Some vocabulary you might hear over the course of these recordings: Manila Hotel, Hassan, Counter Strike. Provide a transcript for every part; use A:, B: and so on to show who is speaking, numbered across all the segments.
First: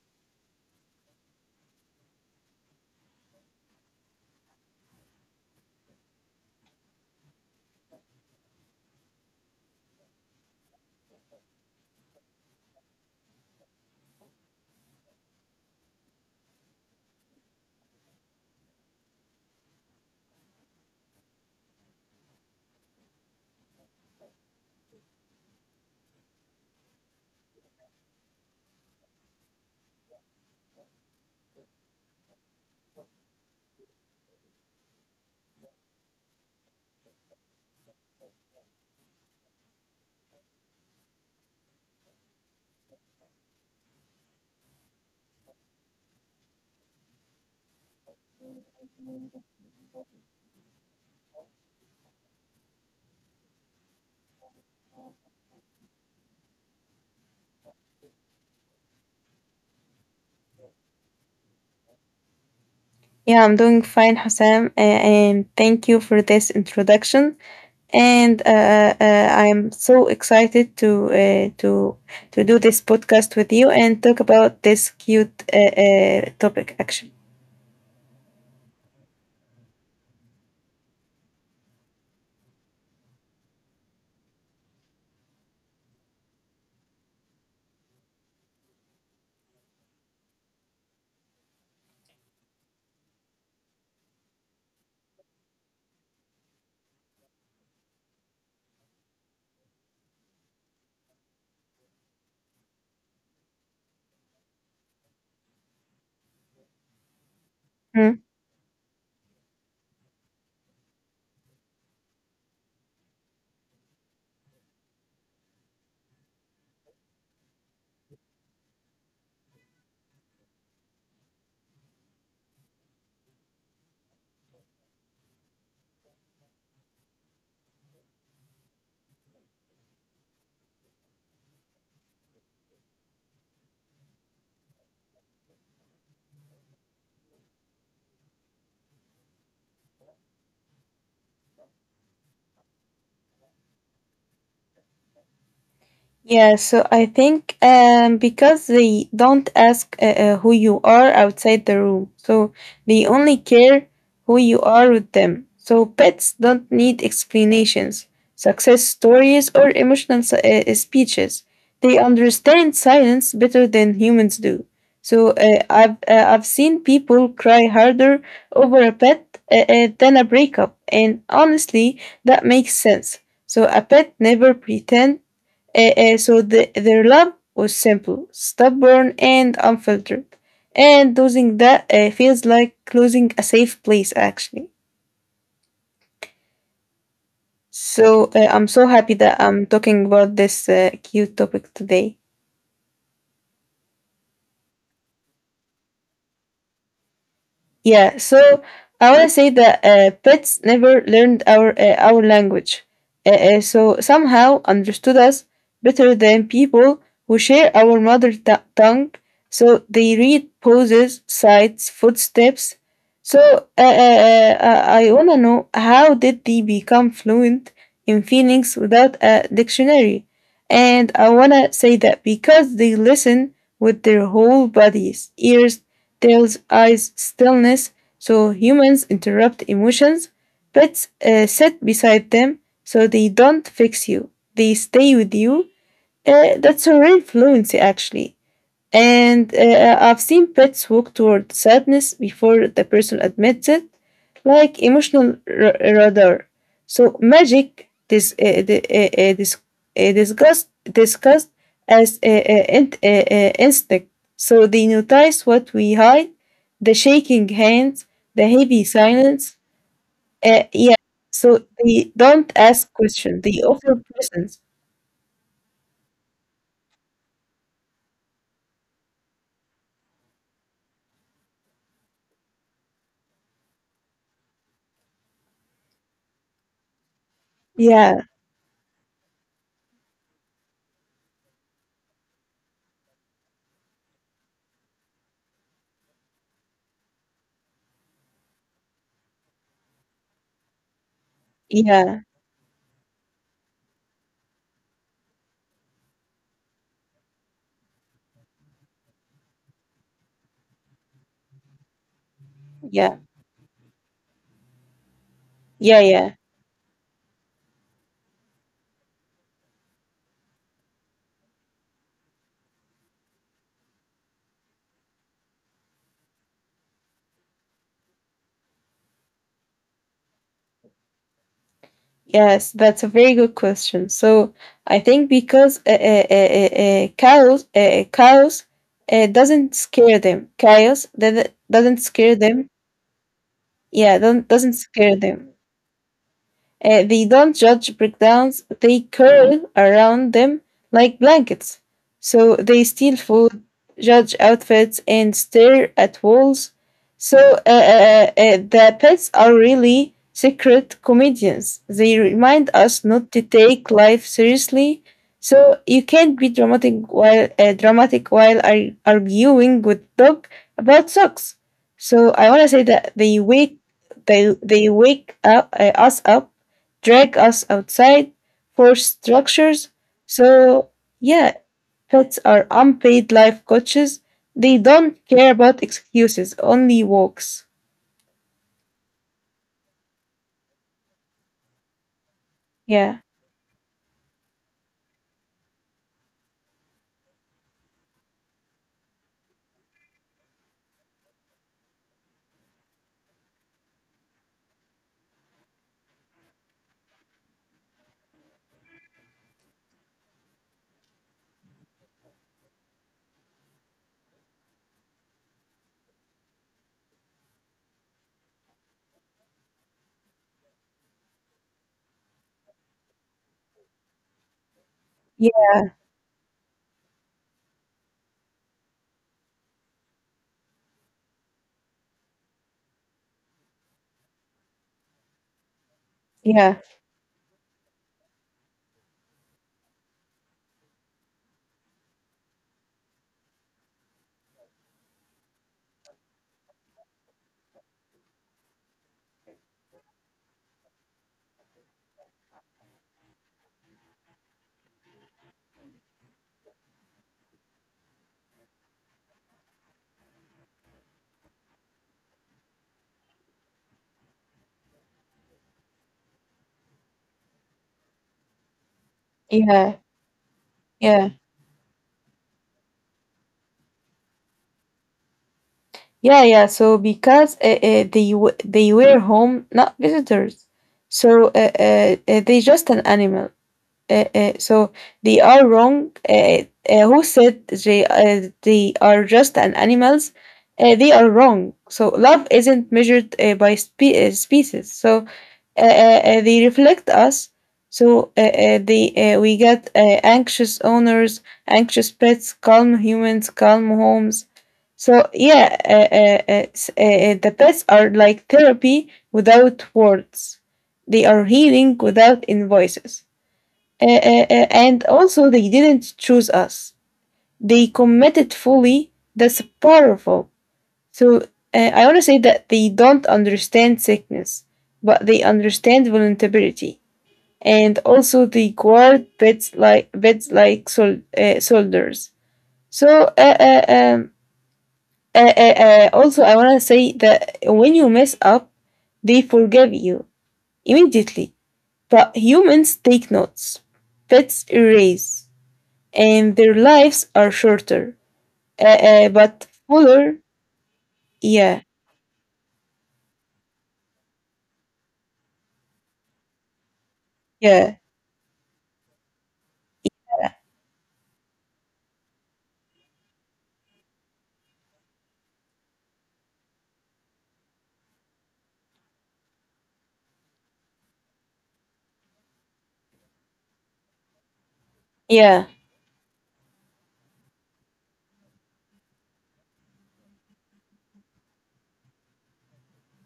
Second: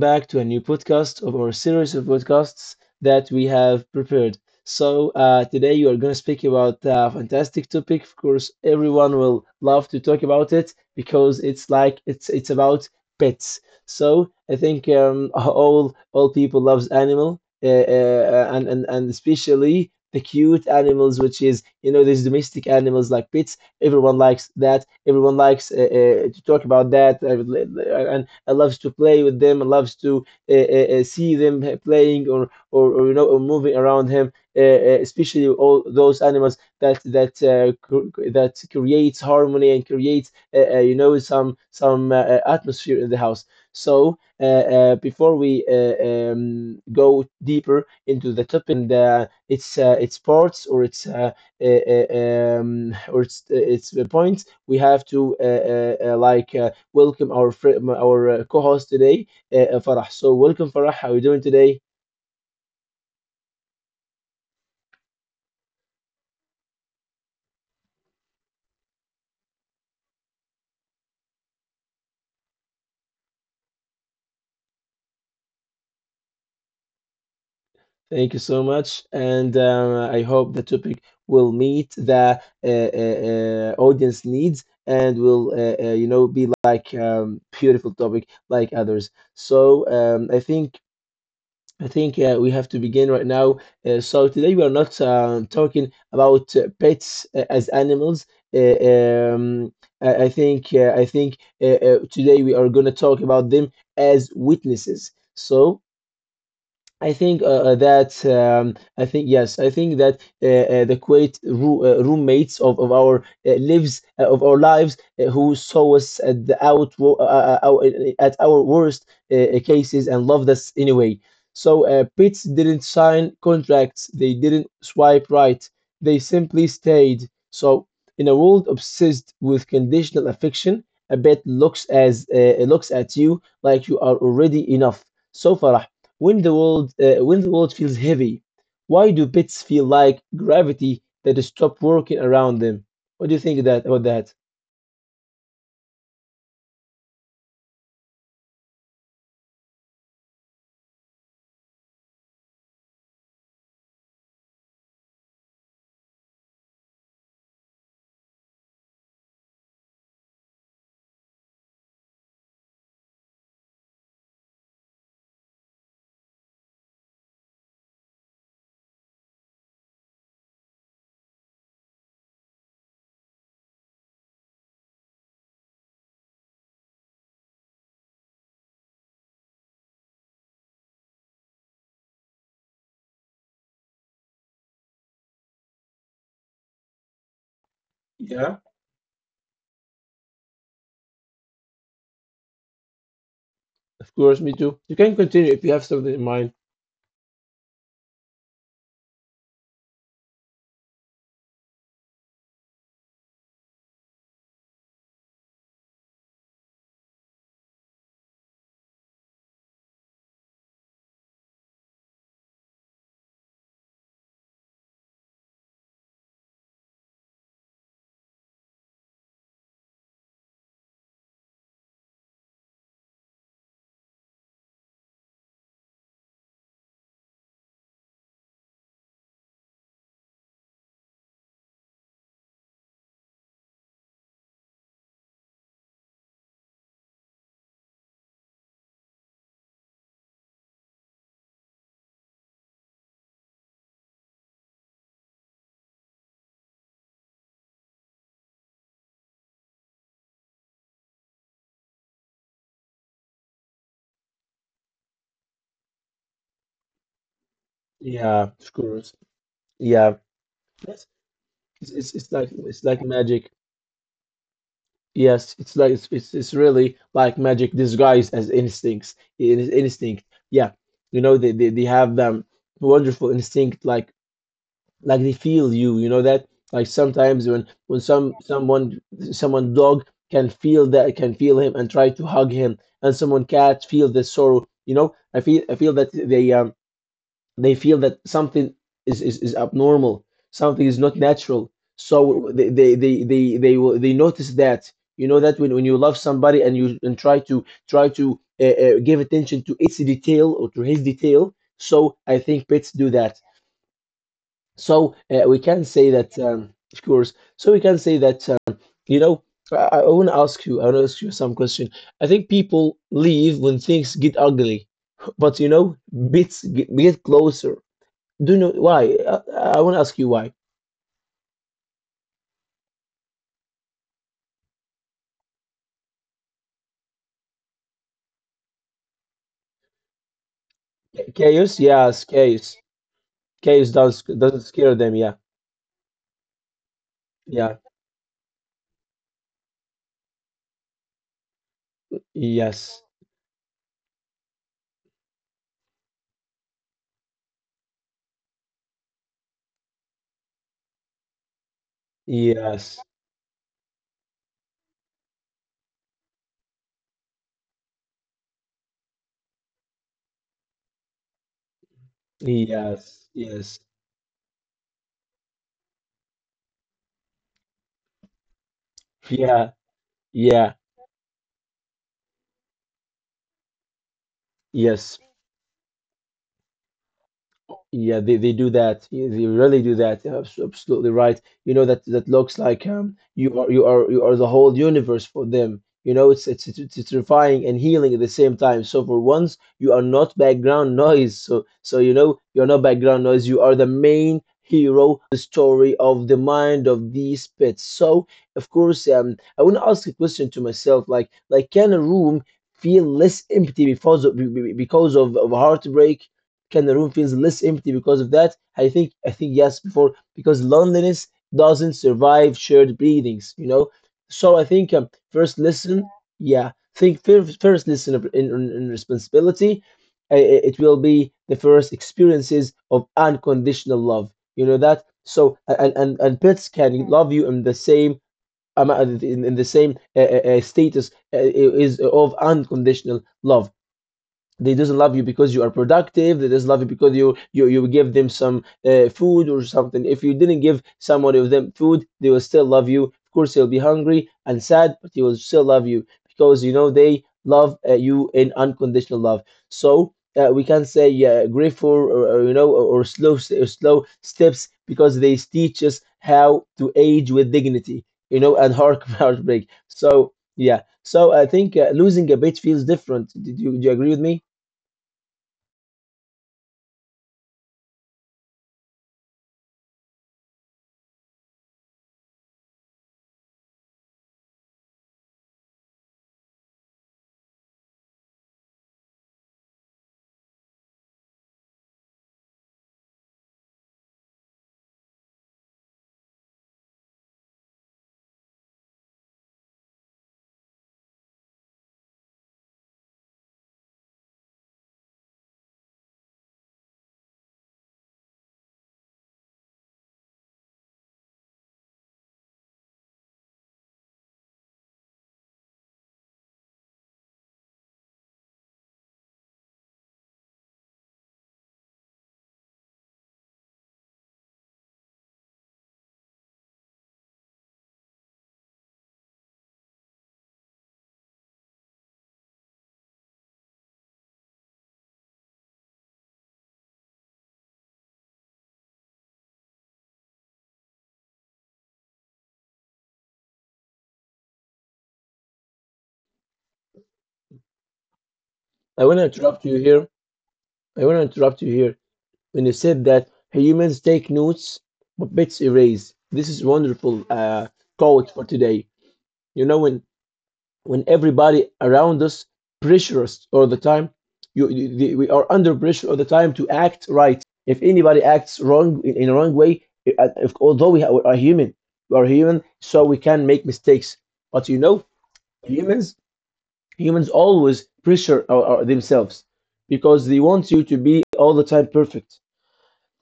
A: back to a new podcast of our series of podcasts that we have prepared. So, today you are going to speak about a fantastic topic. Of course, everyone will love to talk about it because it's like it's about pets. So, I think all people loves animal, and especially the cute animals, which is you know these domestic animals like pets. Everyone likes that. Everyone likes to talk about that, and I loves to play with them. Loves to uh, uh, see them playing or you know or moving around him. Especially all those animals that that creates harmony and creates you know some atmosphere in the house. So uh, Before we go deeper into the topic and its parts or its uh, uh, or its points, we have to like, welcome our friend, our co-host today, Farah. So welcome, Farah. How are you doing today?
B: Yeah, I'm doing fine, Hassan, and thank you for this introduction. And I'm so excited to do this podcast with you and talk about this cute topic. Actually.
A: Thank you so much, and I hope the topic will meet the audience needs and will, you know, be like beautiful topic like others. So I think we have to begin right now. So today we are not talking about pets as animals. Uh, um, I think today we are going to talk about them as witnesses. So
B: Hmm.
A: I think that the Kuwait roommates of our lives of our lives who saw us at the out wo- our- at our worst cases and loved us anyway. So Pits didn't sign contracts, they didn't swipe right, they simply stayed. So in a world obsessed with conditional affection, a bet looks at you like you are already enough. So far, when the world feels heavy, why do pets feel like gravity that stop working around them? What do you think that about that?
B: Yeah, so I think because they don't ask who you are outside the room, so they only care who you are with them. So pets don't need explanations, success stories, or emotional speeches. They understand silence better than humans do. So I've seen people cry harder over a pet than a breakup, and honestly, that makes sense. So a pet never pretend. So their love was simple, stubborn, and unfiltered. And losing that feels like losing a safe place, actually. So I'm
A: Yeah.
B: so happy that I'm talking about this cute topic today.
A: Of course, me too. You can continue if you have something in mind.
B: Yeah, so I want to say that pets never learned our language, so somehow understood us better than people who share our mother tongue. So they read poses, sights, footsteps. So I wanna know how did they become fluent in feelings without a dictionary? And I wanna say that because they listen with their whole bodies, ears, tells eyes stillness, so humans interrupt emotions. Pets sit beside them, so they don't fix you. They stay with you. That's a real fluency, actually. And I've seen pets walk toward sadness before the person admits it, like emotional radar. So magic is discussed as instinct. So they notice what we hide, the shaking hands, the
A: Yeah,
B: heavy
A: of course.
B: silence.
A: Yeah.
B: Yeah.
A: Yes.
B: So
A: it's
B: they
A: it's, it's
B: don't
A: like
B: ask
A: it's like
B: questions. They
A: magic.
B: offer presents.
A: Yes, it's really like magic disguised as instincts. It is instinct. Yeah, you know they have wonderful instinct like they feel you, you know that, like sometimes when when
B: Yeah.
A: some someone someone dog can feel that, can feel him and try to hug him, and someone cat feel the sorrow, you know, I feel that they they feel that something is abnormal, something is not natural,
B: Yeah.
A: so they will, they notice that, you know, that when you love somebody and you and try to give attention to its detail or to his detail, so I think pets
B: Yeah.
A: do that. So we
B: Yeah.
A: can say
B: Yeah.
A: that, of course. So we can say that, you know, I want to ask you some question. I think people leave when things get ugly, but you know, bits get closer. Do you know why? I want to ask you why.
B: Yes, that's a very good question. So I think because cows doesn't scare them. Cows that
A: Chaos,
B: doesn't
A: yes,
B: scare them.
A: chaos. Chaos
B: Yeah, don't,
A: doesn't
B: doesn't
A: scare
B: scare
A: them. Yeah,
B: them. They don't
A: yeah,
B: judge breakdowns, they curl around them like blankets. So they
A: yes,
B: steal food, judge outfits, and stare at walls. So the pets are really secret comedians. They remind us
A: yes,
B: not to take life seriously. So you can't be dramatic while arguing with dog about socks. So I want to say that they
A: yes,
B: wake
A: yes,
B: they they wake up us up, drag us outside, force
A: yeah,
B: structures.
A: yeah,
B: So, yeah, pets are unpaid life coaches. They don't
A: yes.
B: care about excuses, only walks.
A: Yeah, they do that. Yeah, they really do that. Absolutely right. You know that that looks like
B: Yeah,
A: you are you are the whole universe for them. You know it's terrifying and healing at the same time. So for once, you are not background noise. So you know, you're not background noise. You are the main hero, the story of the mind of these pets. So of course, I want to ask a question to myself, like, can a room feel less empty because of heartbreak? Can the room feels less empty because of that? I think, I think yes before because loneliness doesn't survive shared breathings, you know. So I think, first
B: yeah,
A: listen, yeah, think first, first listen in, in responsibility. It will be the first experiences of unconditional love. You know that. So and
B: yeah,
A: pets can love you um, in the same status is of unconditional love. They just love you because you are productive. They just love you because you give them some food or something. If you didn't give someone of them food, they will still love you. Of course, they'll be hungry and sad, but they will still love you because, you know, they love you in unconditional love. So we can say yeah, grateful or, you know, or slow or slow steps, because they teach us how to age with dignity, you know, and heart heartbreak.
B: yeah,
A: So yeah,
B: yeah,
A: so I think losing a bit feels different. Do you agree with me?
B: yeah, yeah. So, because they were home, not visitors. So, they just an animal. So they are wrong. Who said they are just an animals? They are wrong. So love isn't measured by species. So uh, uh, they reflect us. So they we get anxious owners, anxious pets, calm humans, calm homes. So yeah, the pets are like therapy without words. They are healing without invoices. Uh, uh, and also, they didn't choose us. They committed fully. That's powerful. So I want to say that they don't understand sickness, but they understand vulnerability. And also, they guard beds like soldiers. So also, I want to say that when you mess up, they forgive you immediately. But humans take notes. Pets erase. And their lives are shorter,
A: I want to
B: but
A: interrupt you here.
B: fuller.
A: I want to interrupt
B: Yeah,
A: you here. When you said that, "Hey, humans take notes, but bits erase." This is wonderful
B: yeah,
A: quote for today. You know, when everybody around us pressure us all the time, we are under pressure all the time to act right. If anybody acts wrong in a wrong way, if, although we are human, so we can make mistakes. But you know,
B: yeah,
A: humans humans always pressure themselves because they want you to be all the time perfect.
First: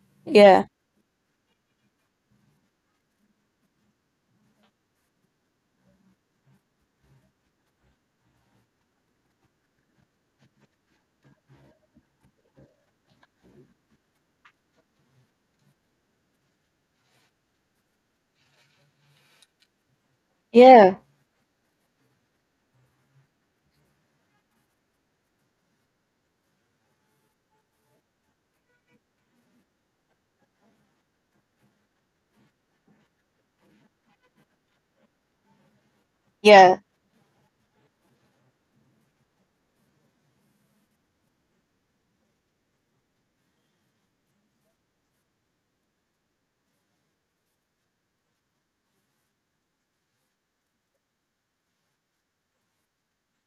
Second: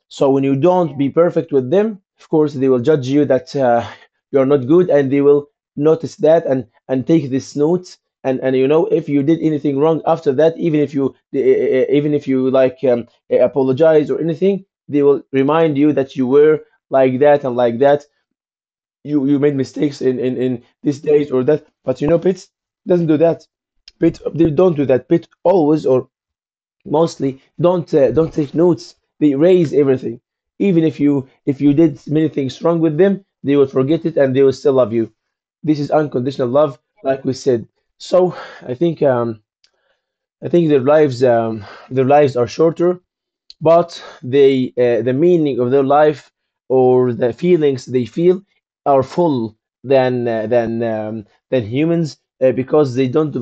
A: So when you
B: yeah,
A: don't be perfect with them, of course they will judge you that you're not good, and they will notice that, and take this note. And you know, if you did anything wrong after that, even if you like, apologize or anything, they will remind you that you were like that and like that, you made mistakes in
B: yeah,
A: this date or that. But you know, pits doesn't do that. Pit they don't do that. Pit always or mostly don't take notes, they erase everything. Even if you, if you did many things wrong with them, they will forget it, and they will still love you. This is unconditional
B: yeah,
A: love, like we said. So I think, I think their lives, their lives are shorter, but they, the meaning of their life or the feelings they feel are full than than humans, because they don't,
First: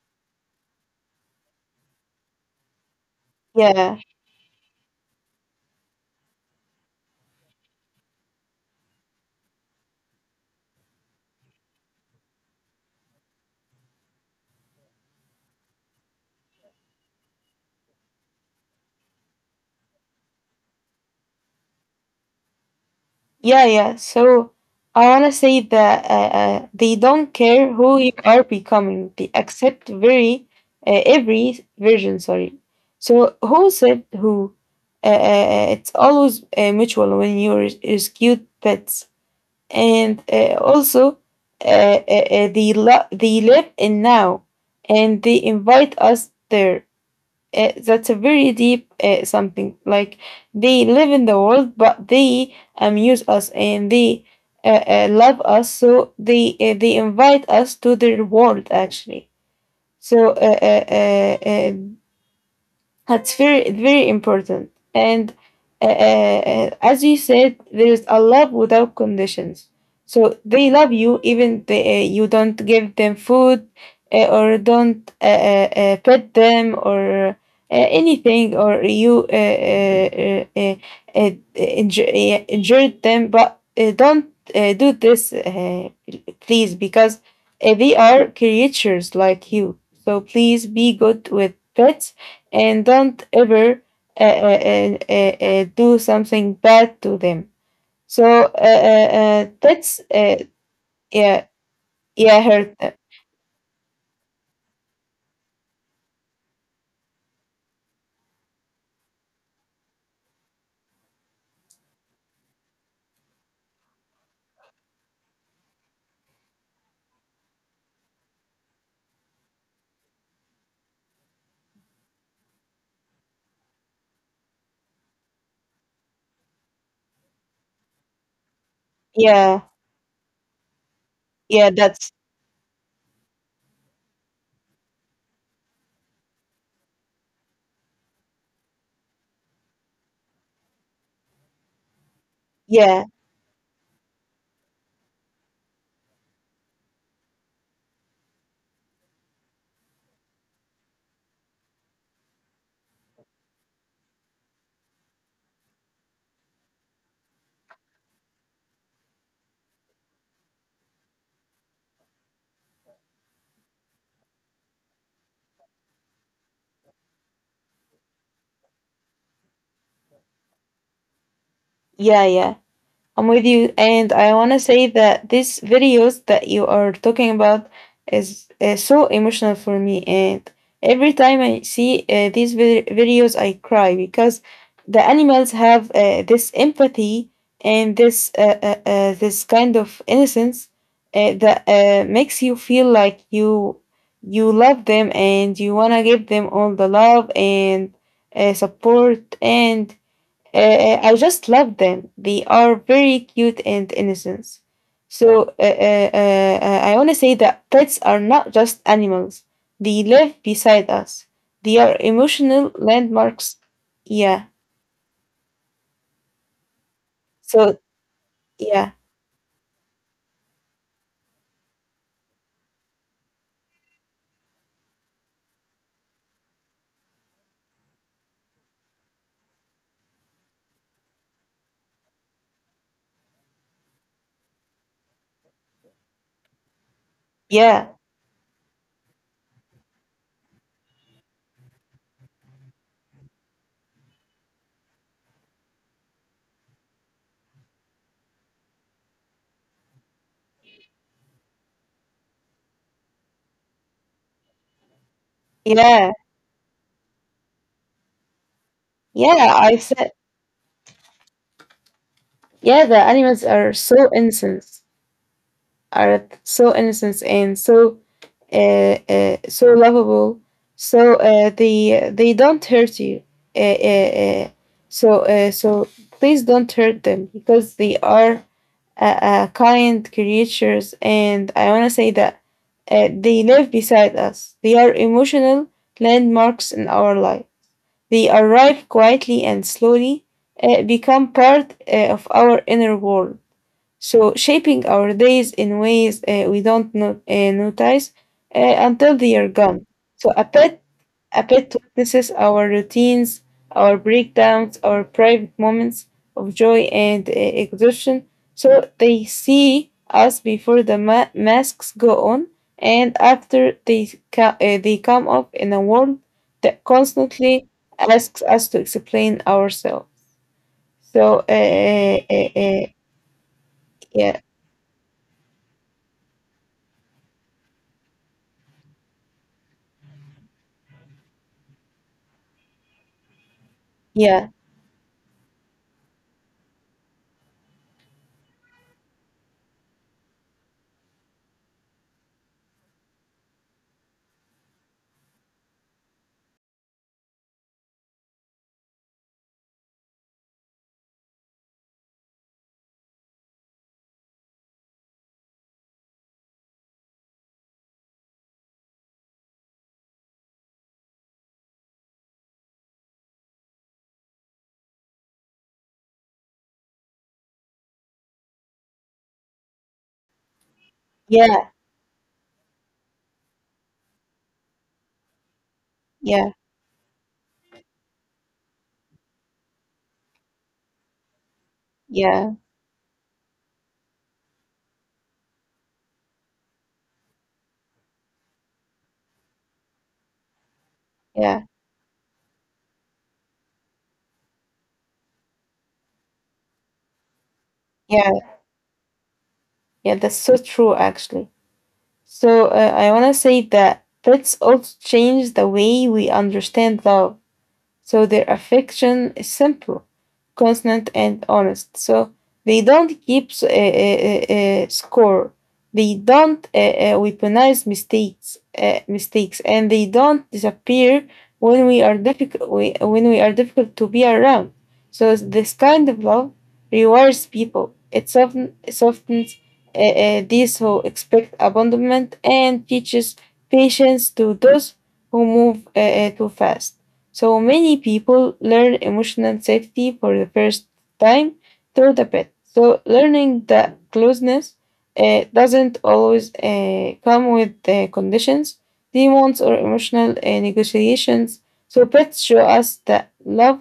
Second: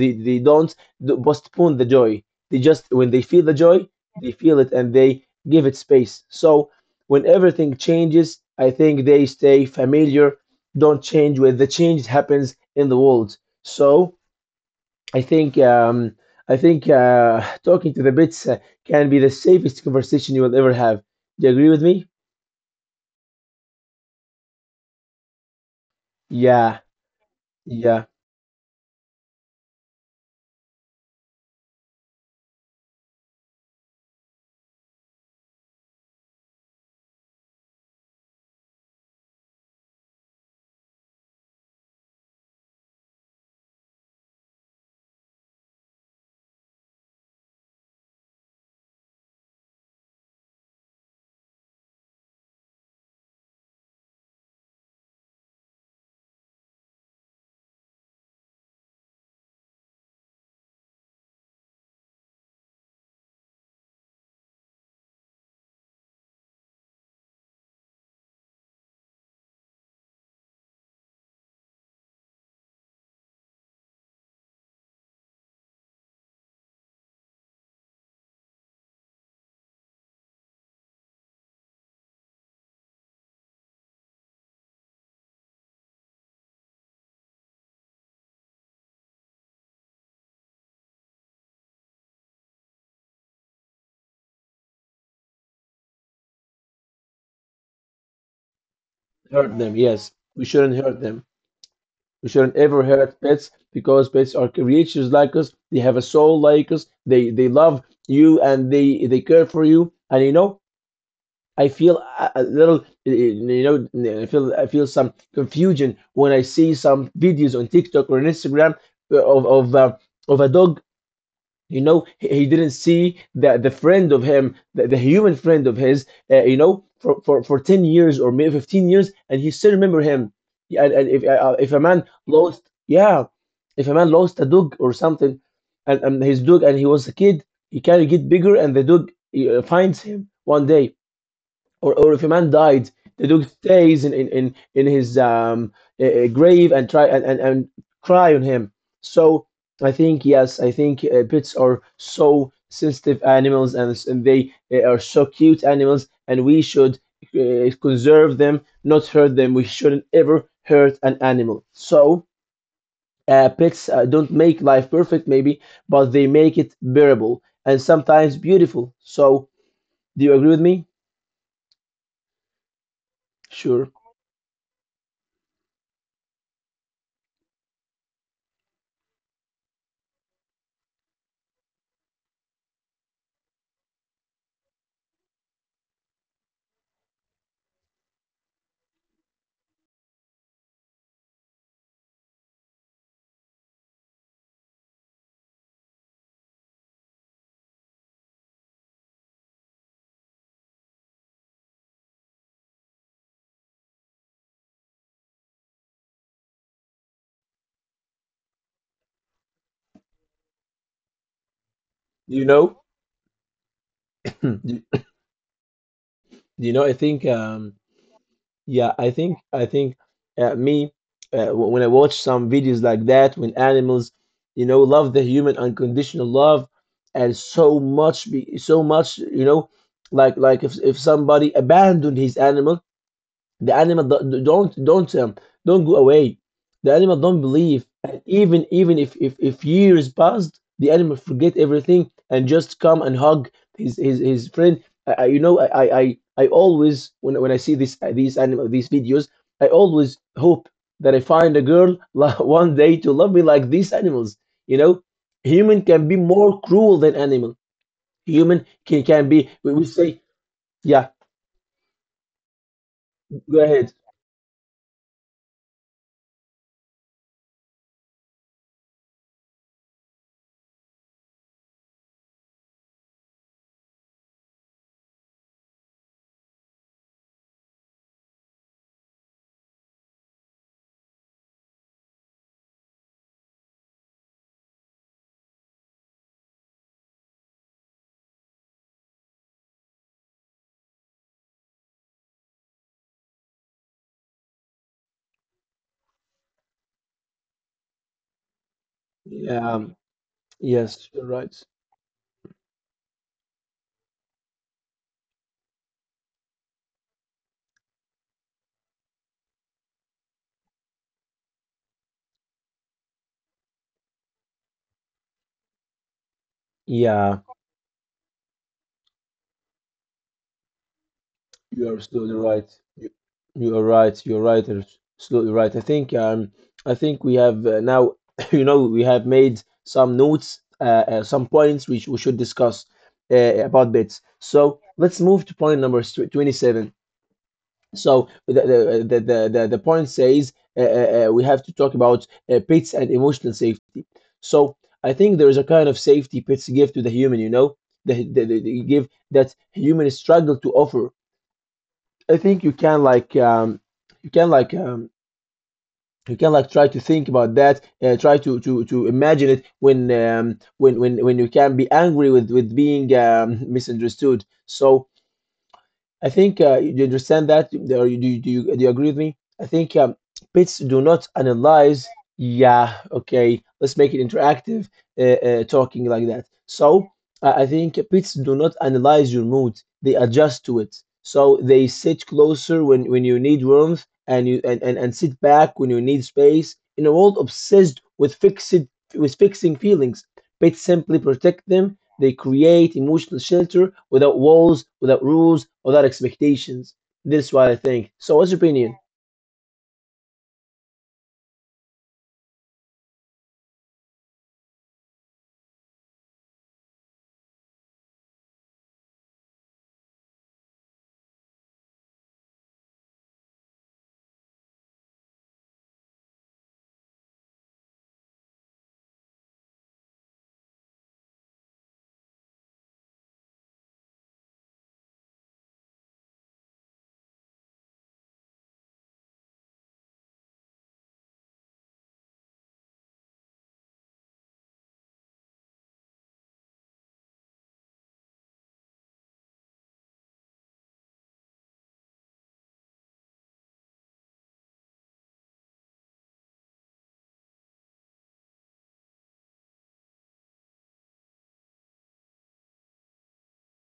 A: they don't postpone the joy. They just, when they feel the joy,
B: yeah,
A: they feel it and they give it space. So when everything changes, I think they stay familiar, don't change when the change happens in the world. So I think, I think talking to the bits can be the safest conversation you will ever have. Do you agree with me?
B: yeah, yeah. So I wanna say that
A: Yeah,
B: they don't care who
A: yeah.
B: you are becoming. They accept very every version. Sorry. So who said who? It's always mutual when you rescue pets. And also they live in now and they invite us there. That's a very deep something like they live in the world but they amuse us and they love us, so they invite us to their world, actually. So uh, that's very very important. And as you said, there is a love without conditions. So they love you even you don't give them food, or don't pet them or anything, or you injured them. But don't do this, please, because they are creatures like you. So please be good with pets and don't ever do something bad to them. So
A: Hurt them,
B: that's
A: yes. We shouldn't hurt them.
B: yeah,
A: We
B: yeah,
A: shouldn't
B: hurt,
A: ever hurt pets because pets are creatures like us. They have a soul like us. They love you, and they care for you. And you know, I feel a little, you know, I feel some confusion when I see some videos on TikTok or on Instagram, uh, of of uh, of a dog, you know, he didn't see that the friend of him, the human friend of his, you know, for 10 years or maybe 15 years, and he
B: yeah,
A: still remember him. Yeah, and if
B: yeah,
A: a man
B: that's
A: lost, yeah, if a man lost a dog or something, and his dog, and he was a kid, he can get bigger and the dog finds him one day, or if a man died,
B: yeah,
A: the dog stays in his grave and try and cry on him. So I think yes, I think pets are so sensitive animals, and they are so cute animals, and we should conserve them, not hurt them. We shouldn't ever hurt an animal. So pets don't make life perfect, maybe, but they make it bearable and sometimes beautiful. So do you agree with me?
B: yeah, yeah, I'm with you,
A: Sure.
B: and I want to say that these videos that you are talking about is so emotional for me, and every time I see these videos, I cry because the animals have this empathy and this kind of innocence that makes you feel like you love them and you want to give them all the love and support, and I just love them. They are very cute and innocent. So I want to say that pets are not just animals. They live beside us. They are
A: You
B: emotional
A: know?
B: landmarks. Yeah.
A: Hmm. You know, I think,
B: So
A: yeah,
B: yeah,
A: I think, me, w- when I watch some videos like that, when animals, you know, love the human unconditional love, and so much, be so much, you know, like if somebody abandoned his animal, the animal don't go away. The animal don't believe,
B: yeah,
A: and even if years passed, the animal forget everything and just come and hug his friend. I you know I always when I see this these animal these videos, I always hope that I find a girl one day to love me like these animals. You know, human can
B: yeah,
A: be more cruel than animal. Human can be
B: yeah. I
A: we
B: said
A: say yeah.
B: yeah. The animals
A: Go
B: are
A: ahead.
B: so innocent, and so so lovable. So they don't hurt you. Uh, uh, uh, so please don't hurt them because they are kind creatures, and I want to say that they live beside us. They are emotional landmarks in our life. They arrive quietly and slowly, become part of our inner world. So, shaping our days in ways we don't notice uh, until they are
A: Yeah,
B: gone. So, a pet,
A: Yes, you're
B: a
A: right.
B: pet witnesses our routines, our breakdowns, our private moments of joy and exhaustion. So, they see us before the masks go on, and after they come up in a world that
A: Yeah,
B: constantly asks us to explain ourselves. So,
A: you are absolutely right. You, you are right.
B: yeah,
A: You're right. You're absolutely right. I think we have now, you know, we have made some notes, some points which we should discuss about bits.
B: yeah.
A: So let's move to point number 27. So the point says we have to talk about pets and emotional safety. So I think there is a kind of safety pets give to the human, you know, the give that human struggle to offer. I think you can like you can like um, try to think about that. Try to imagine it when when you can be angry with being misunderstood. So I think you understand that, or you, do, you- do you do you agree with me? I think pets do not
B: Yeah.
A: analyze. Yeah, okay, let's make it interactive, uh, talking like that.
B: Yeah,
A: So I think pets do not analyze your mood; they adjust to it. So they sit
B: yeah,
A: closer when you need warmth, and and sit back when you need space. In a world obsessed with fixed with fixing feelings, pets simply
B: yeah,
A: protect them. They create emotional shelter without walls, without rules, without expectations. This is what I think. So, what's your
B: yeah,
A: opinion?
B: yeah. That's so true, actually. So I want to say that pets also change the way we understand love. So their affection is simple, constant, and honest. So they don't keep score. They don't weaponize mistakes, and they don't disappear when we are difficult. When we are difficult to be around. So this kind of love rewards people. It softens these who expect abandonment and teaches patience to those who move too fast. So many people learn emotional safety for the first time through the pet. So learning the closeness doesn't always come with conditions, demands, or emotional negotiations. So pets show us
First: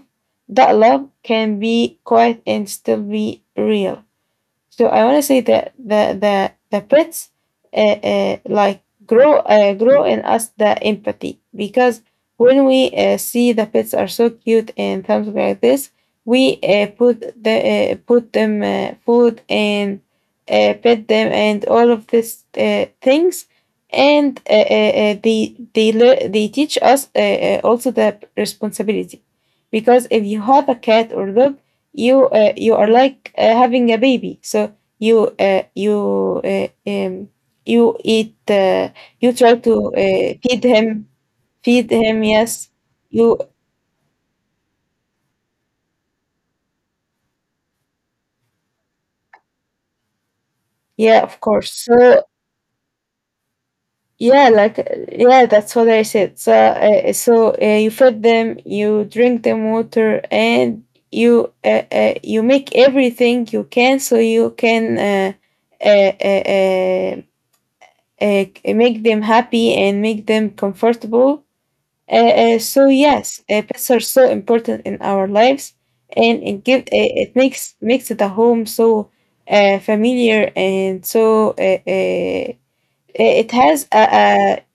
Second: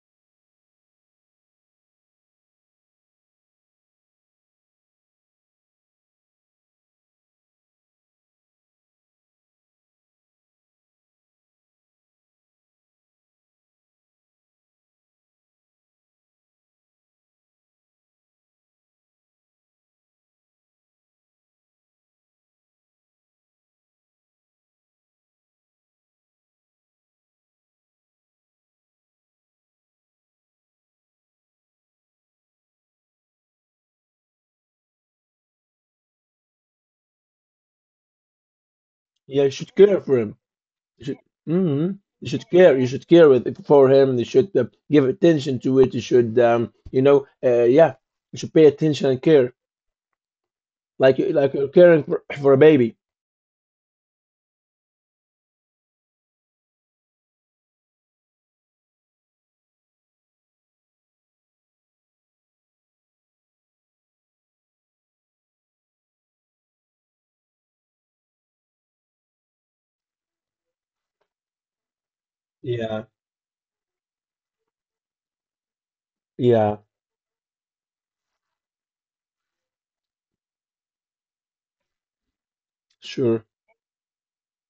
B: that love can be quiet and still be real. So I want to say that the pets like grow in us the empathy because when we see the pets are so cute and something like this, we put them food and pet them and all of these things, and they teach us also the responsibility, because if you have a cat or dog, you are like having a baby. So you uh, you uh, um, you eat you
A: Yeah, you
B: try
A: should
B: to
A: care for him.
B: feed
A: You
B: him,
A: should,
B: feed
A: hmm
B: him.
A: you should
B: Yes.
A: care. You should care
B: You.
A: for him. You should give attention to it. You should, yeah, you should pay attention and care, like
B: Yeah, of
A: you're
B: course.
A: caring
B: So
A: for a baby.
B: yeah, like yeah, that's what I said. So you feed them, you drink them water, and you make everything you can so you can uh, uh, uh, make them happy and make them comfortable. So
A: Yeah,
B: yes, pets are so important in our lives, and it give
A: yeah,
B: uh, it makes the home so familiar and so it
A: sure.
B: has a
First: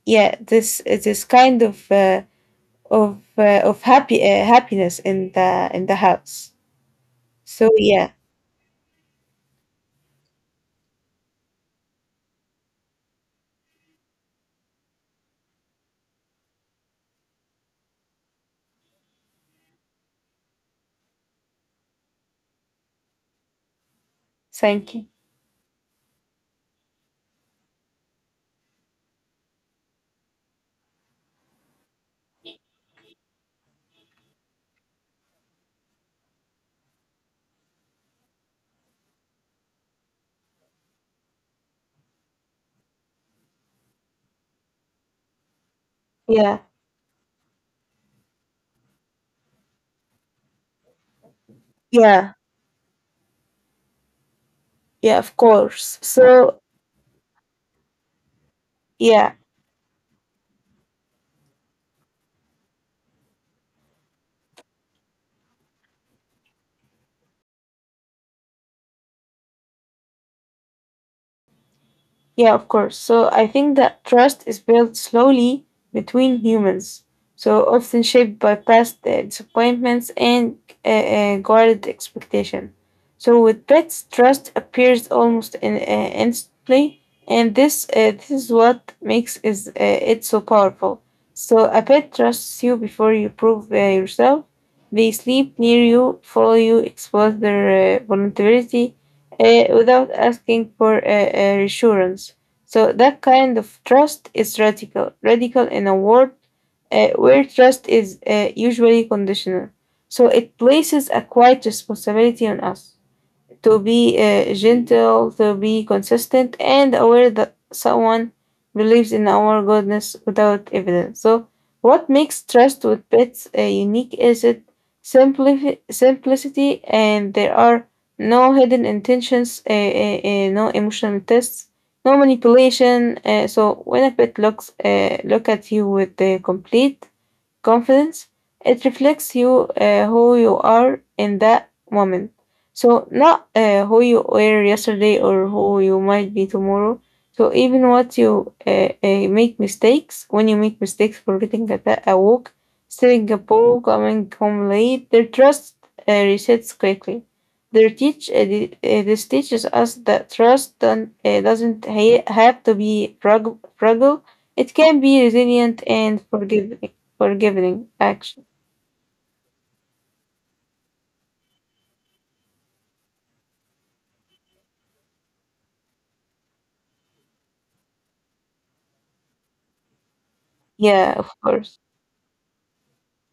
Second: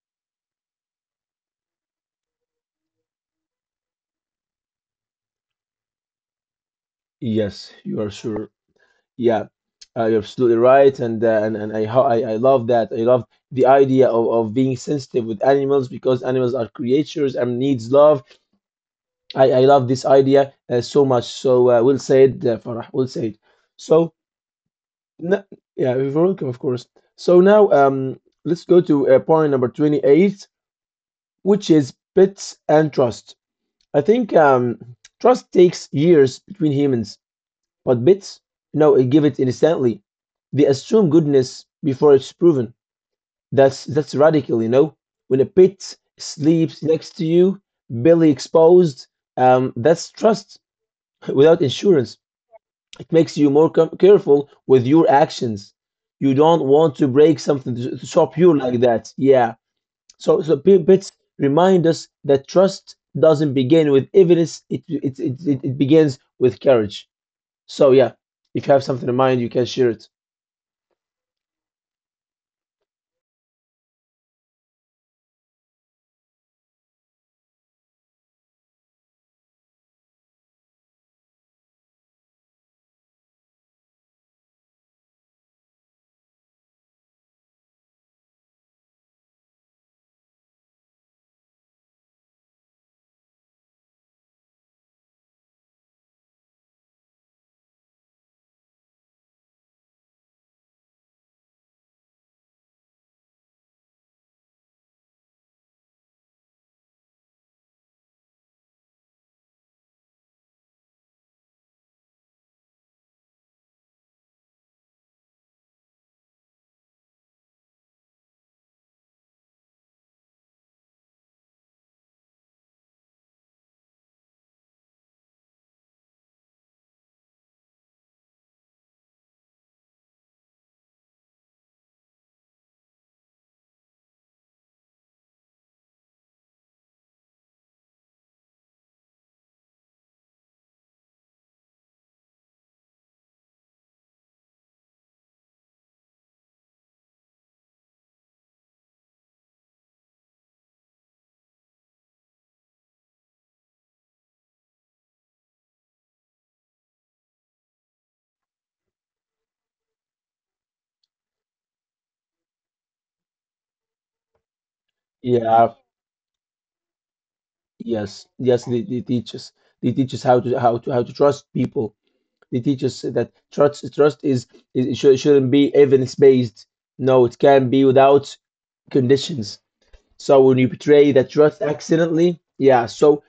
B: yeah, this kind of of happy happiness in the house. So
A: Yes, you are
B: yeah,
A: sure. Yeah, you're absolutely right, and I love that. I love the idea of being sensitive with animals because animals are creatures and needs love. I love this idea so much. So we'll say it, Farah. We'll say it. So
B: thank you.
A: n yeah, you're welcome, of course. So now let's go to point number 28, which is pets and trust. I think trust takes years between humans. But bits, no, it give it instantly. They assume goodness before it's proven. That's radical, you know. When a bit
B: Yeah,
A: sleeps next to you, belly exposed, that's trust without insurance.
B: yeah,
A: It makes you more careful with your
B: yeah. Of
A: actions.
B: course.
A: You
B: So
A: don't want to break something to stop you like that.
B: yeah.
A: Yeah. So bits remind us that trust doesn't begin with evidence. It begins with courage. So yeah, if you have something in mind, you can share it.
B: Yeah, of course. So I think that trust is built slowly between humans, so often shaped by past disappointments and guarded expectation. So with pets, trust appears almost instantly, and this is what makes is it so powerful. So a pet trusts you before you prove yourself. They sleep near you, follow you, expose their vulnerability, without asking for reassurance. So that kind of trust is radical, radical in a world where trust is usually conditional. So it places a quiet responsibility on us to be gentle, to be consistent, and aware that someone believes in our goodness without evidence. So what makes trust with pets unique is it simplicity, and there are no hidden intentions, no emotional tests, no manipulation. So when a pet look at you with the complete confidence. It reflects you, who you are in that moment. So not who you were yesterday or who you might be tomorrow. So even what you make mistakes, when you make mistakes, forgetting a walk, stealing a ball, coming home late, their trust resets quickly. This teaches us that trust doesn't have to be fragile. It can be
A: Yeah,
B: resilient and forgiving
A: yes,
B: action.
A: yes. They teach us. They teach us how to trust people. They teach us that trust is it shouldn't be evidence based. No, it can be without conditions. So when you
B: Yeah,
A: betray
B: of
A: that trust
B: course.
A: accidentally, yeah. So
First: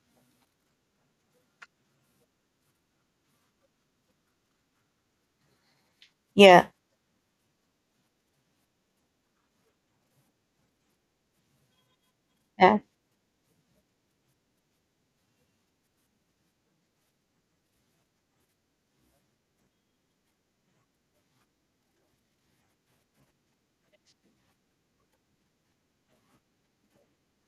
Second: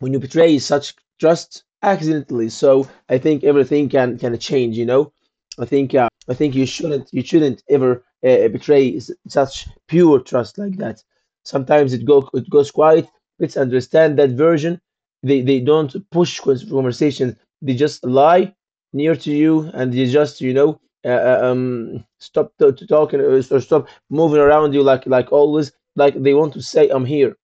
A: when you betray such trust accidentally. So I think everything can change. You know, I think
B: Yeah,
A: you shouldn't ever betray such pure trust like that. Sometimes it goes
B: yeah,
A: quiet. Let's understand that version. They don't push conversations. They just lie near to you and they just you know. Stop to talking or stop moving around you like always, like they want to say I'm here.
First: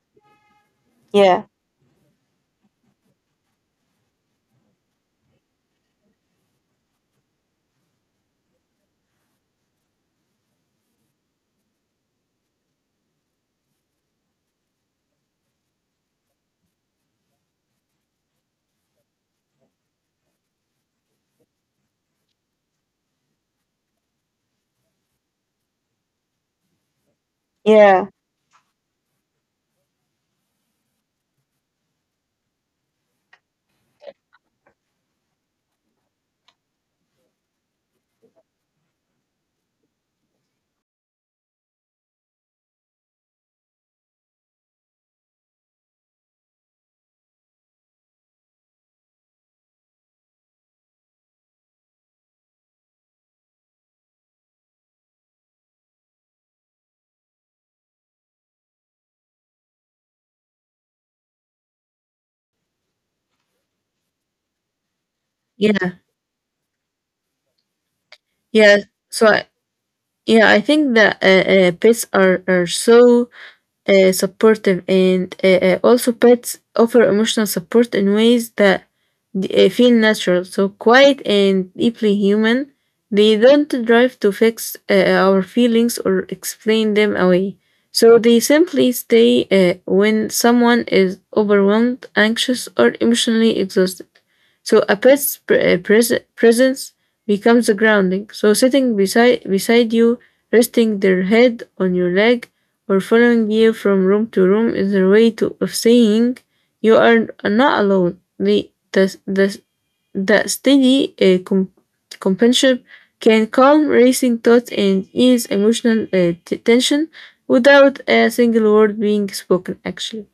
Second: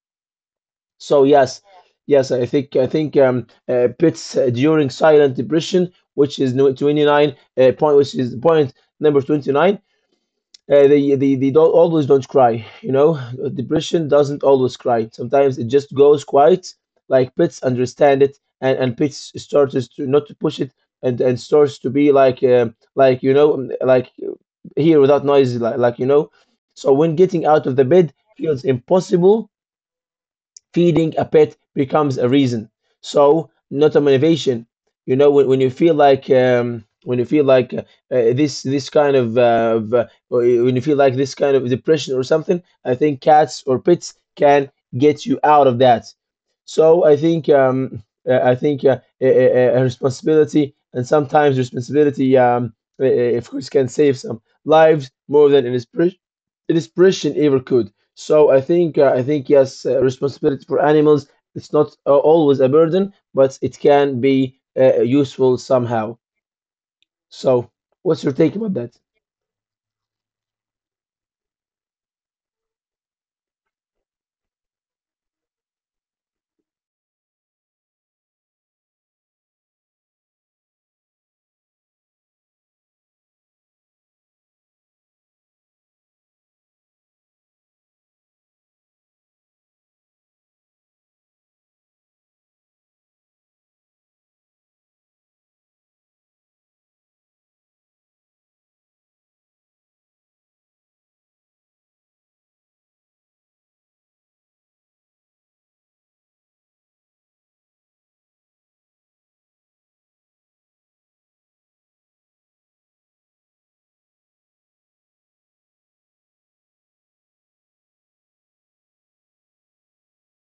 A: So
B: yeah,
A: yes, yes, I think pits during silent depression, which is 29 point, which is point number 29. They don't always don't cry. You know, depression doesn't always cry. Sometimes it just goes quiet. Like pits understand it, and pits starts to not to push it, and starts to be like here without noise, like you know. So when getting out of the
B: yeah,
A: bed feels impossible, feeding a pet becomes a reason, so not a motivation. You know when you feel like this kind of, or when you feel like this kind of depression or something, I think cats or pets can get you out of that. So I think I think a responsibility, and sometimes responsibility of course can save some lives more than inspiration ever could. So I think yes, responsibility for animals, it's not always a burden, but it can be useful
B: yeah,
A: somehow. So what's your take about
B: yeah.
A: that?
B: So I, yeah, I think that pets are so supportive, and also pets offer emotional support in ways that feel natural, so quiet and deeply human. They don't drive to fix our feelings or explain them away, so they simply stay when someone is overwhelmed, anxious, or emotionally exhausted. So a pet's presence becomes a grounding. So sitting beside you, resting their head on your leg, or following you from room to room is a way of saying you are not alone. The steady companionship can calm racing thoughts and ease emotional tension without a single word being spoken, actually.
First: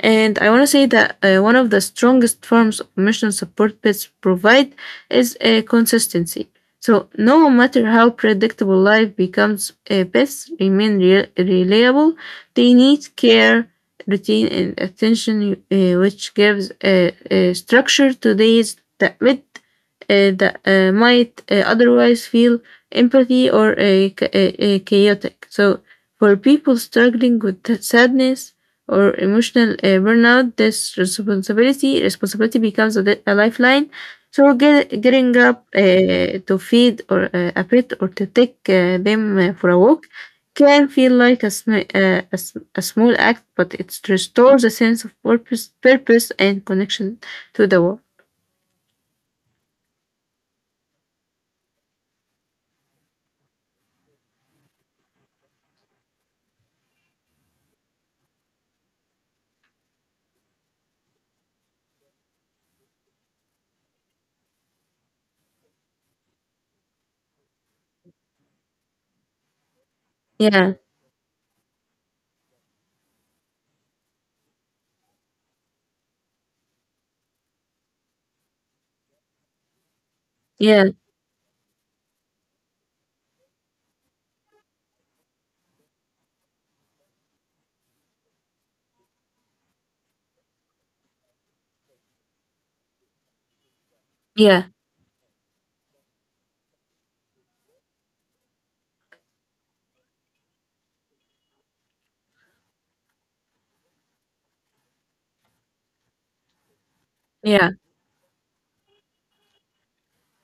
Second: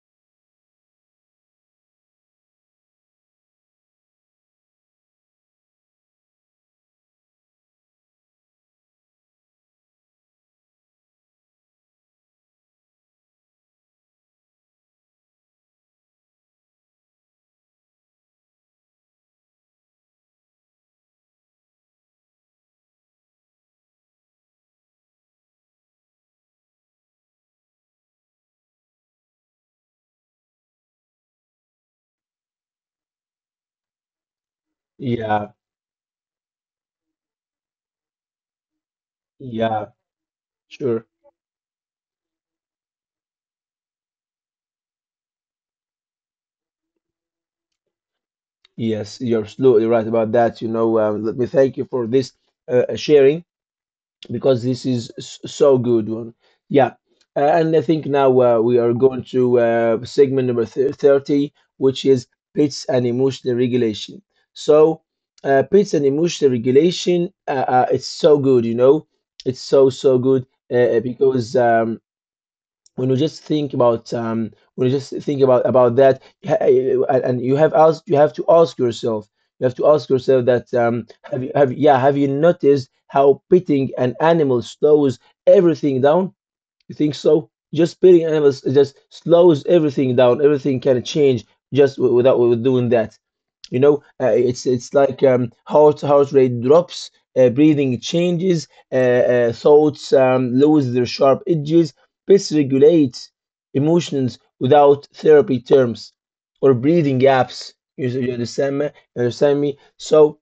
B: And I want to say that one of the strongest forms of emotional support pets provide is consistency. So, no matter how predictable life becomes, pets remain reliable. They need care, routine, and attention, which gives structure to days that might otherwise feel empathy or chaotic. So, for people struggling with sadness or emotional burnout, this responsibility becomes a lifeline. So getting
A: Yeah,
B: up to feed or a pet, or to take them for a
A: yeah,
B: walk can
A: sure.
B: feel like a, sm- a, s- a small act, but it restores a sense of purpose and connection to the world.
A: Yes, you're absolutely right about that. You know, let me thank you for this sharing, because this is so good one. Yeah, and I think now we are going to segment number 30, which is pets and emotional regulation. So, pets and emotional regulation, it's so good, you know, it's so good,
B: Yeah,
A: because when you just think about that and you have to ask yourself, that
B: yeah,
A: have you have yeah, have you noticed how pitting an animal slows everything down? You think so? Just spitting animals just slows everything down. Everything can change just without doing that. You know,
B: yeah,
A: it's like heart rate drops, breathing changes, thoughts lose their sharp edges. Pets regulate emotions without therapy terms or breathing
B: yeah,
A: gaps. You understand me? You understand me? So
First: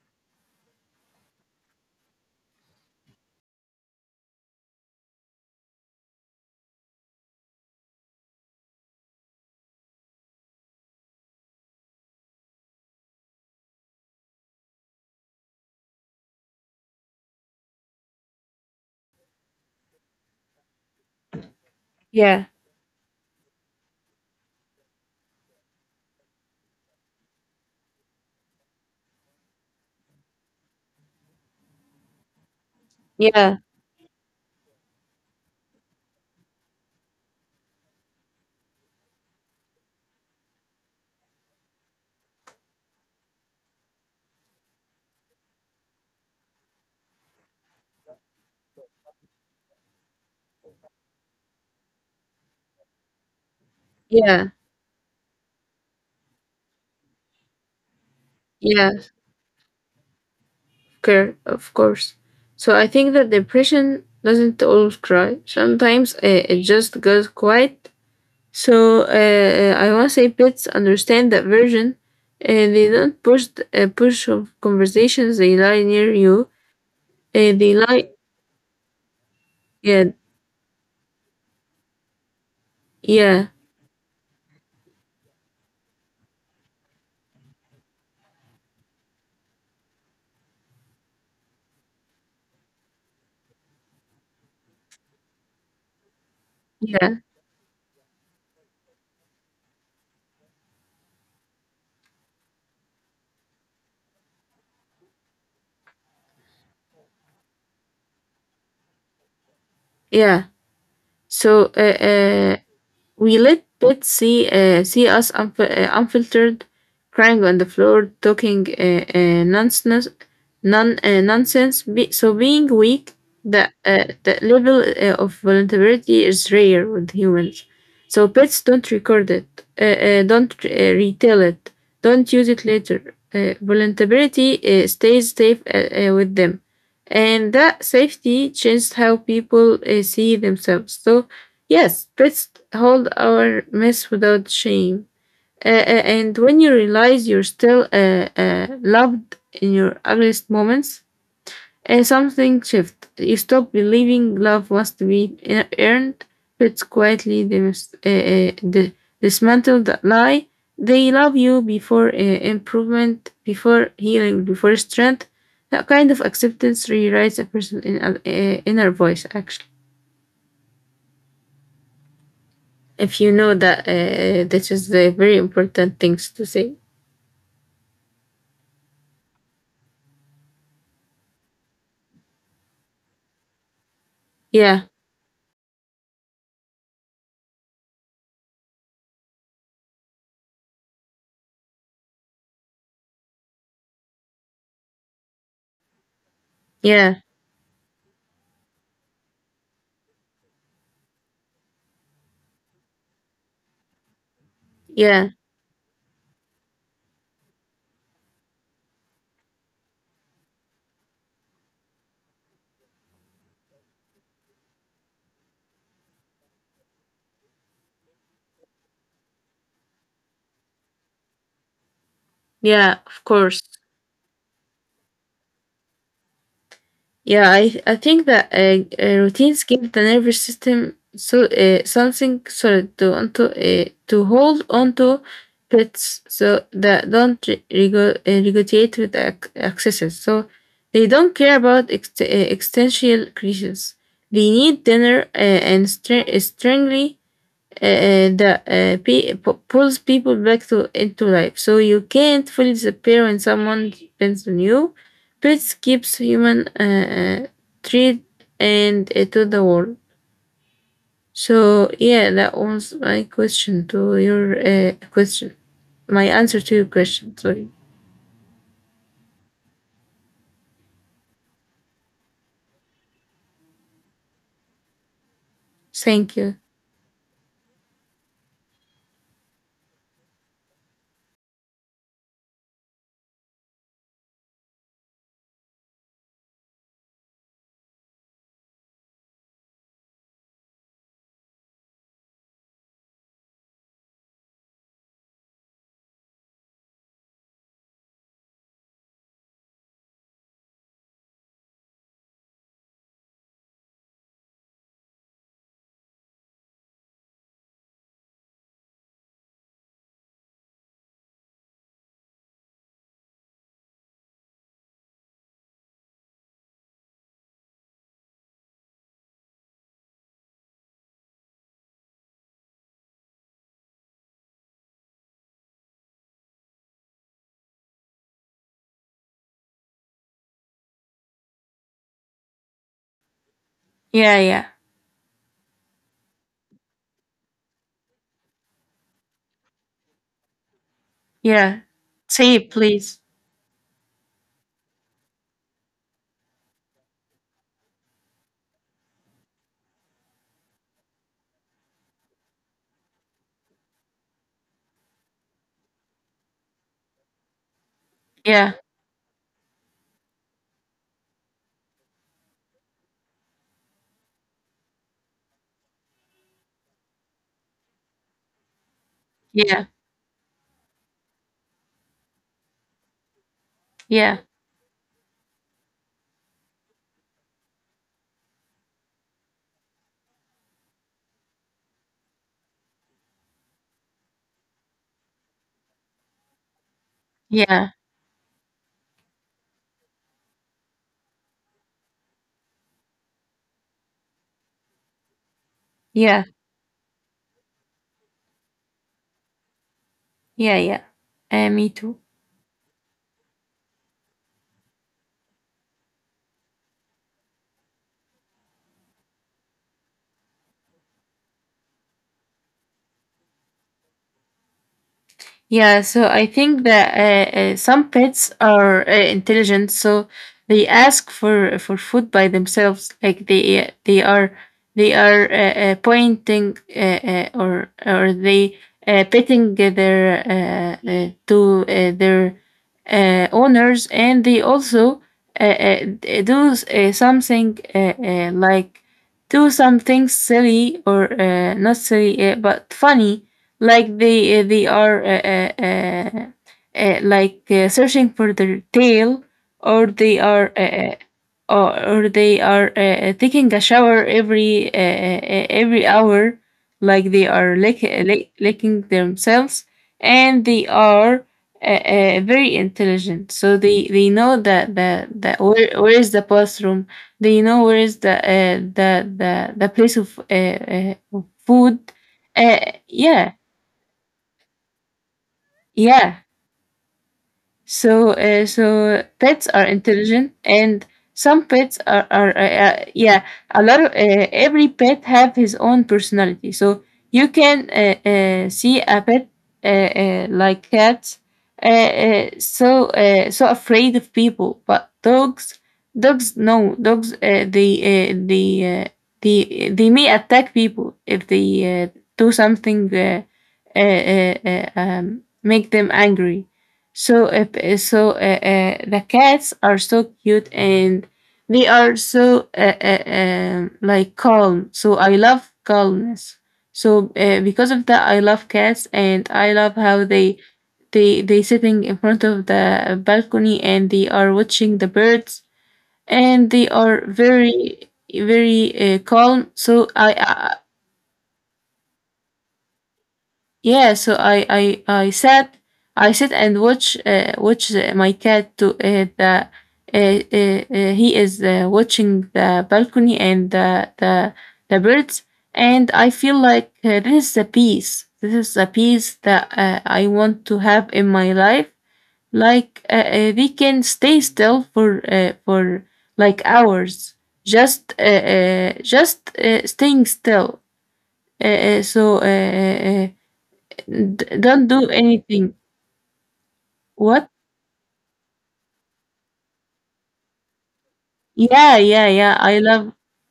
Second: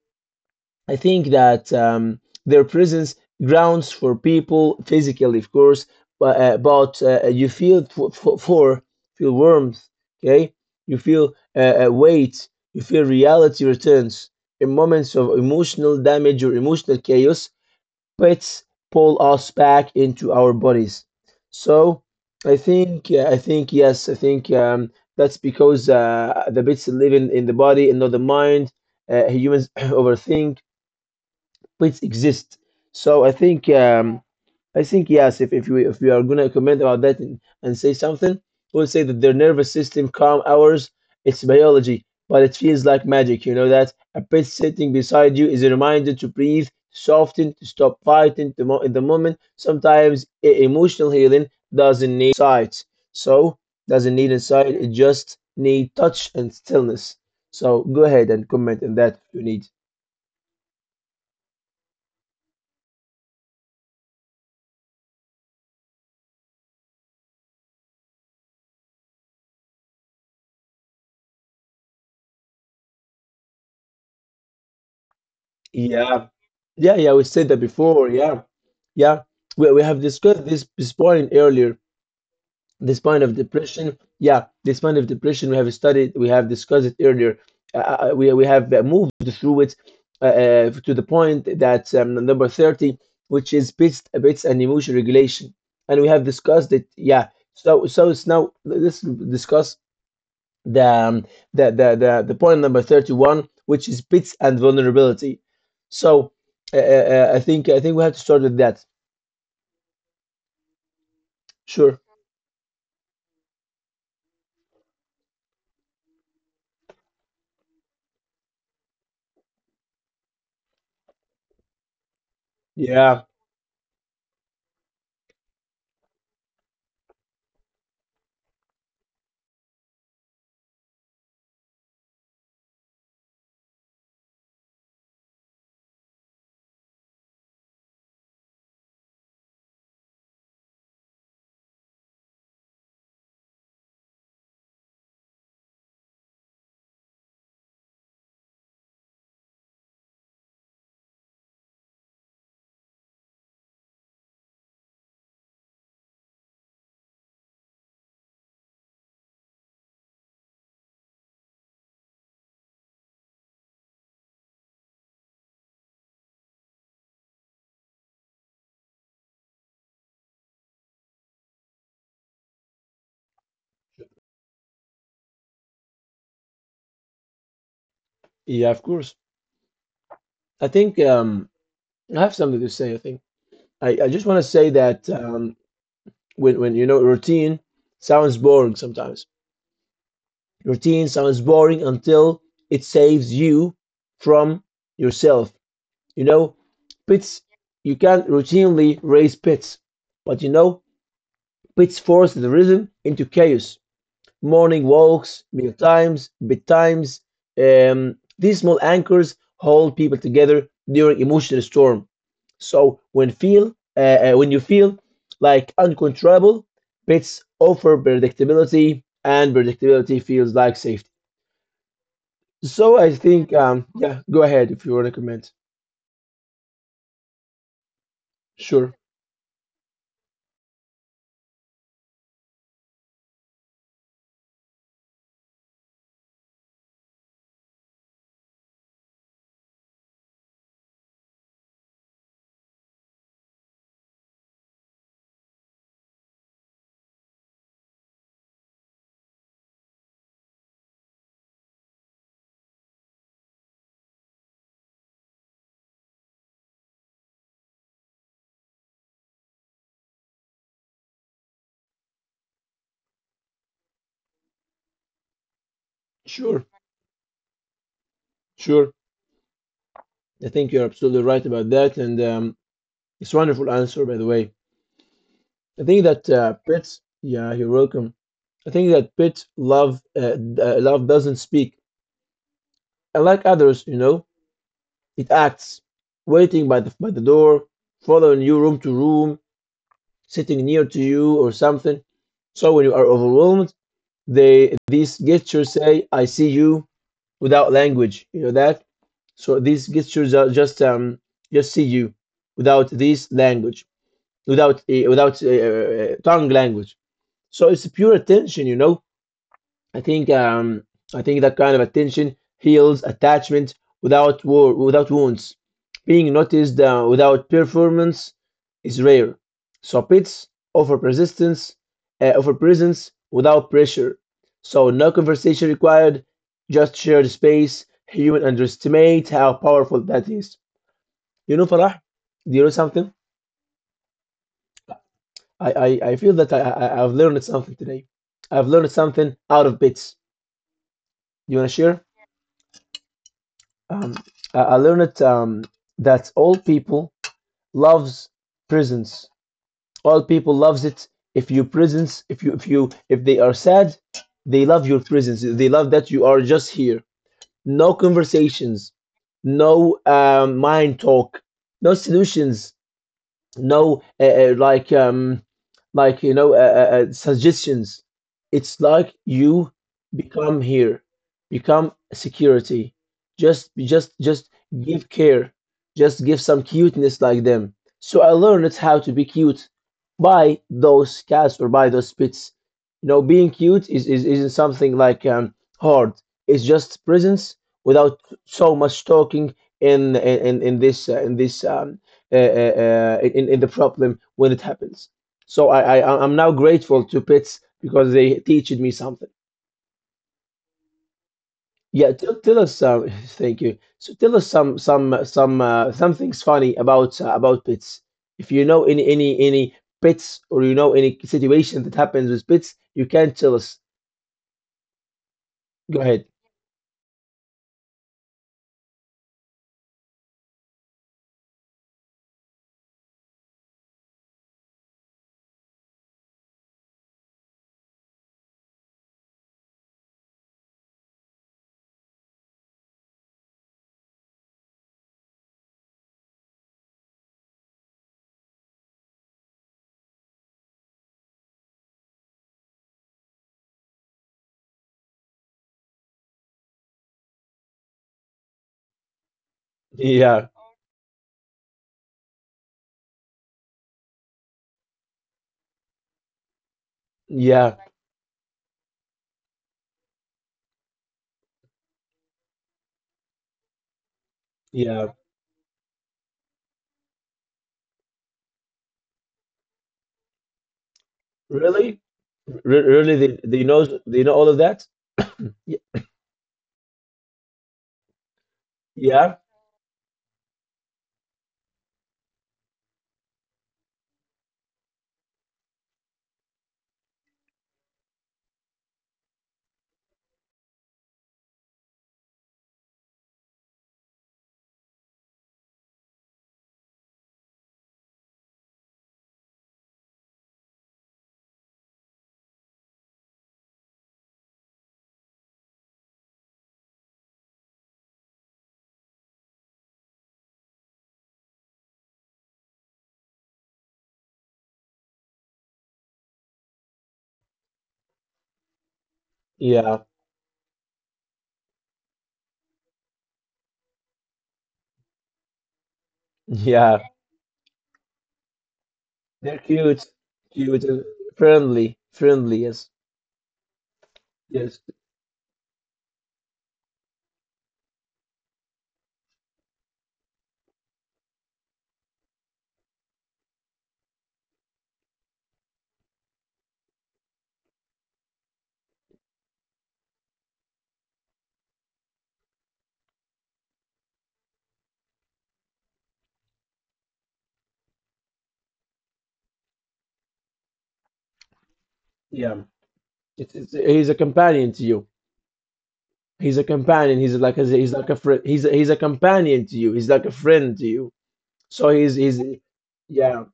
A: I think that their presence grounds for people physically, of course, but, you feel for feel warmth, okay? You feel weight, you feel reality returns. In moments of emotional damage or emotional chaos, pets pull us back into our bodies. So
B: yeah,
A: I think yes, I think that's because the bits live in the body and not the mind. Humans overthink but exist. So
B: yeah,
A: I think yes, if we are gonna comment about that and say something, we'll say that their nervous system calm ours. It's biology, but it feels like magic. You know that a pet sitting beside you is a reminder to breathe, soften, to stop fighting in the moment. Sometimes emotional healing doesn't need sight, so doesn't need
B: yeah,
A: insight. It just need touch and stillness. So go ahead and comment on
B: yeah.
A: that if you need.
B: Care, of course. So I think that depression doesn't always cry. Sometimes it just goes quiet. So I want to say pets understand that version. They don't push of conversations. They lie near
A: Yeah,
B: you.
A: yeah, yeah. We said that
B: They lie.
A: before. Yeah, yeah. We have
B: Yeah,
A: discussed this point earlier. This point of
B: yeah,
A: depression. Yeah, this point of depression. We have studied. We have discussed it earlier. We have moved through it to the point that number 30, which is bits and emotion regulation, and we have discussed it. Yeah.
B: yeah,
A: So so it's now, let's discuss the the point number 31, which is bits and vulnerability. So I think we have to start with that.
B: yeah. So
A: Sure.
B: we let pets see us unfiltered, crying on the floor, talking nonsense. So being weak,
A: Yeah,
B: the level of vulnerability is rare with humans. So pets don't record it, don't retell it, don't use it later. Vulnerability stays safe with them, and that safety changed how people see themselves. So yes, let's hold our mess without shame. And when you realize you're still loved in your ugliest moments, something shifts. You stop believing love must be earned. It's quietly dismantle that lie. They love you before improvement, before healing, before strength. That kind of acceptance rewrites a person's inner voice, actually. If you know that this is the very important things to say.
A: yeah, of course. I think I have something to say. I think I just want to say
B: Yeah,
A: that when you know routine sounds boring sometimes. Routine sounds boring until it saves you from yourself, you know.
B: yeah,
A: Pits, you can't routinely raise pits, but you know, which forced the rhythm into chaos. Morning
B: yeah,
A: walks, meal times, bedtimes. These small anchors hold people together during emotional storm. So when feel when you feel like uncontrollable, pets offer predictability, and predictability feels like safety. So
B: yeah,
A: I
B: of
A: think
B: course.
A: yeah, go ahead if you want to comment.
B: Yeah, I think that
A: Sure,
B: routines give the nervous system so something solid to hold onto. Pets so that don't regurgitate with excesses, so they don't care about existential crises. They need dinner and str- strongly that pulls people back to into life. So you can't fully disappear when someone depends on you. Pets keeps human treat and to the world. So yeah, that was my question to your question. My answer
A: sure,
B: to your question. Sorry.
A: sure. I think you're absolutely right about that, and it's a wonderful answer, by the way. I think that
B: Thank you.
A: yeah, you're welcome. I think that pets love, love doesn't speak. Unlike others, you know, it acts, waiting by the door, following you room to room, sitting near to you or something. So when you are overwhelmed, they these gestures say, "I see you," without language. You know that. So these gestures are just see you, without this language, without tongue language. So it's pure attention. I think um, I think that kind of attention heals attachment without war, without wounds. Being noticed without performance is rare. So pits offer persistence, offer presence without pressure. So no conversation required, just shared space. Human underestimate how powerful that is. You know, Farah, do you know something?
B: Yeah, yeah,
A: I feel that I've learned something today. I've learned something out of bits. You wanna
B: yeah.
A: share?
B: Say it, please.
A: Um, I learned it that all people loves prisons. All people loves it. If you prisons, if you if you if they are sad, they love your prisons. They love that you are just here. No
B: Yeah,
A: conversations, no mind talk, no solutions no like like suggestions. It's like you
B: yeah,
A: become here, become security, just just
B: yeah,
A: just give care, just give some cuteness like them. So I learned how to be cute by those cats or by those pets. You know, being cute is isn't something like hard. It's just presence
B: yeah,
A: without so much talking in this in the problem when it happens. So I'm now
B: yeah,
A: grateful to pits because they teached me something.
B: yeah, yeah. Me
A: Yeah,
B: too.
A: tell us. Thank you. So tell us some things funny about pits. If you know any pits or you know any situation that happens with pits, you can tell us. Go
B: Yeah,
A: ahead.
B: so I think that some pets are intelligent, so they ask for food by themselves. Like they are, they are pointing or they petting their owners, and they also do something like, do something silly, or not silly, but funny. Like they are like searching for their tail, or they
A: Yeah,
B: are or, or they are taking a shower every hour, like they
A: yeah,
B: are licking themselves, and they are very intelligent. So they know
A: yeah.
B: that where is the bathroom. They know where is the the place of
A: Really.
B: food.
A: Re- really, they
B: Yeah,
A: they know they know all of that. Y-
B: yeah. So so
A: Yeah,
B: pets are intelligent, and some pets are yeah. A lot of every pet have his own personality. So you can see a pet like cats, so so afraid of people, but dogs dogs no dogs they may attack people if they do something make them angry. So, if, so the cats are so cute, and they are so like calm. So I love calmness. So because of that, I love cats, and I love
A: yeah,
B: how they sitting in front of the balcony, and they are watching the birds, and they
A: yeah.
B: are very
A: They're
B: calm.
A: cute,
B: So I.
A: cute, and friendly, friendly. Yes,
B: Yeah, so
A: yes,
B: I sat, I sit and watch watch my cat to the he is watching the balcony and the birds, and I feel like this is a peace this is a peace that I want to have in my life. Like we can stay still for like hours, just staying still, uh, uh, so uh,
A: yeah.
B: uh, uh,
A: He's a
B: D
A: companion to
B: don't
A: you.
B: do anything.
A: He's a companion. He's
B: What?
A: like a friend. He's a companion to you. He's like a friend to you. So
B: Yeah,
A: he's
B: yeah,
A: he's
B: yeah.
A: yeah.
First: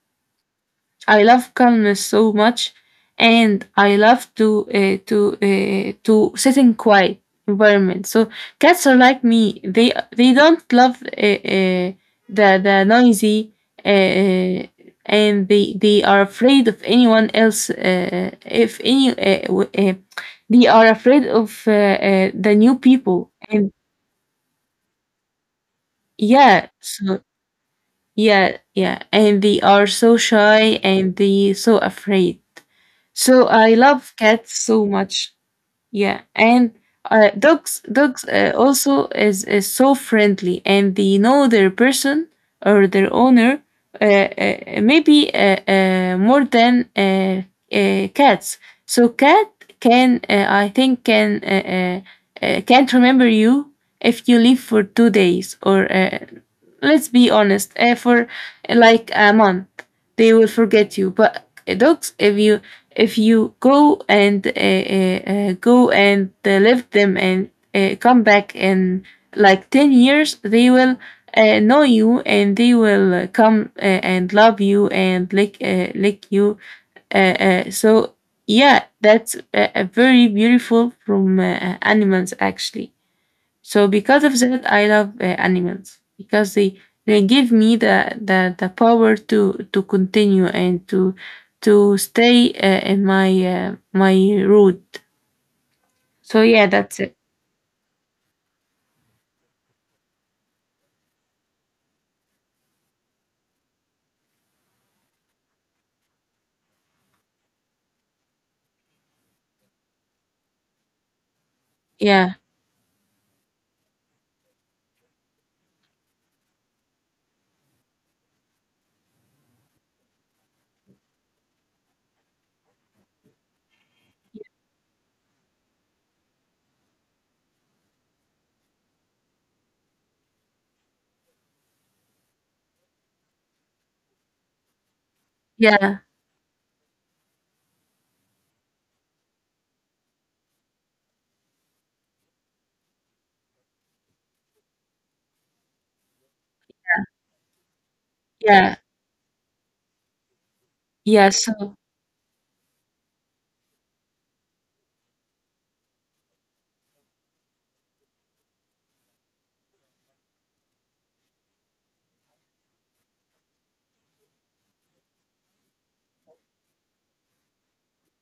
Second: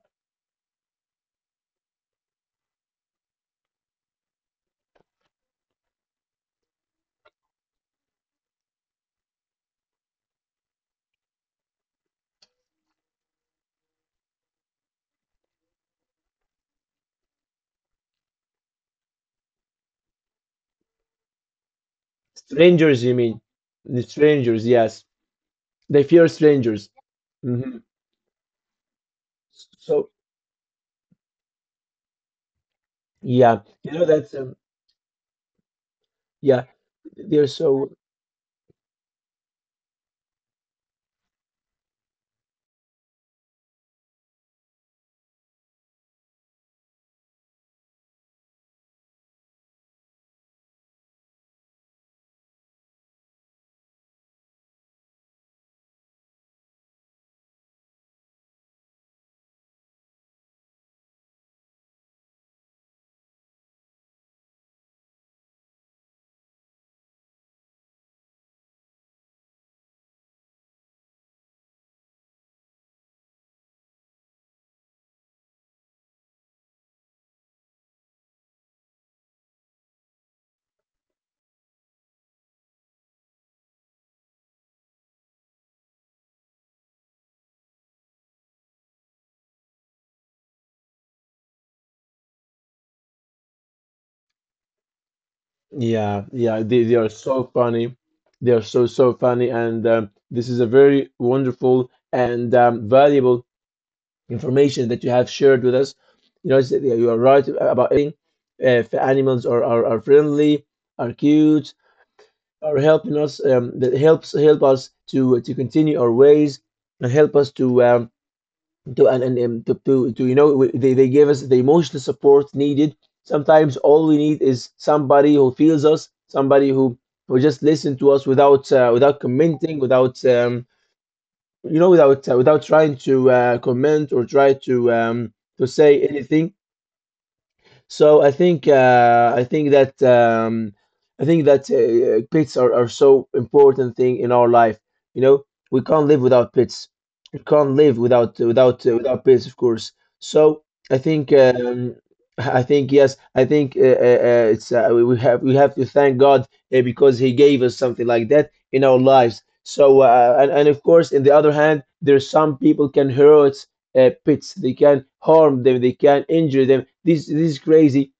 B: I love calmness so much, and I love to to sit in quiet environment. So cats are like me. They don't love the noisy, uh, and they are afraid of anyone else. If any, w- They are afraid of the new
A: Strangers, you
B: people.
A: mean?
B: And
A: The strangers, yes. They fear
B: yeah,
A: strangers.
B: so
A: Hmm.
B: yeah, yeah. And they are
A: So
B: so shy, and they so afraid. So
A: yeah,
B: I love
A: that's
B: cats so much. Yeah.
A: yeah.
B: And
A: They're so.
B: dogs also is so friendly, and they know their person or their owner maybe more than cats. So cat can I think can't remember you if you leave for 2 days or let's be honest, eh, for like a month, they will forget you. But dogs, if you go and leave them, and come back in like 10 years, they will know you, and they will come and love you and lick you. So yeah, that's a very beautiful from animals, actually. So because of that, I love animals, because they give me the power to continue and to stay in my my route.
A: Yeah,
B: So
A: yeah,
B: yeah,
A: they
B: that's
A: are
B: it.
A: so funny. They are so, so funny. And this is a very wonderful and valuable information that you have shared with us. You know, yeah, you are right about eating. If animals are friendly, are cute,
B: Yeah,
A: are helping us, that helps help us to continue our ways and help us to and to they give us the emotional support needed. Sometimes all we need is somebody who feels us, somebody who just listen to us without commenting, without without trying to comment or try to
B: yeah,
A: say anything. So I think that pets are so important thing in our life. You know, we can't live without pets. We can't live without
B: yeah,
A: without uh, without pets, of course. So I
B: yeah.
A: think
B: So
A: um, I think it's we have to thank God, because He gave us something like that in our lives. So, and of course, in the other hand, there's some people can hurt pets. They can harm them. They can injure them. This is crazy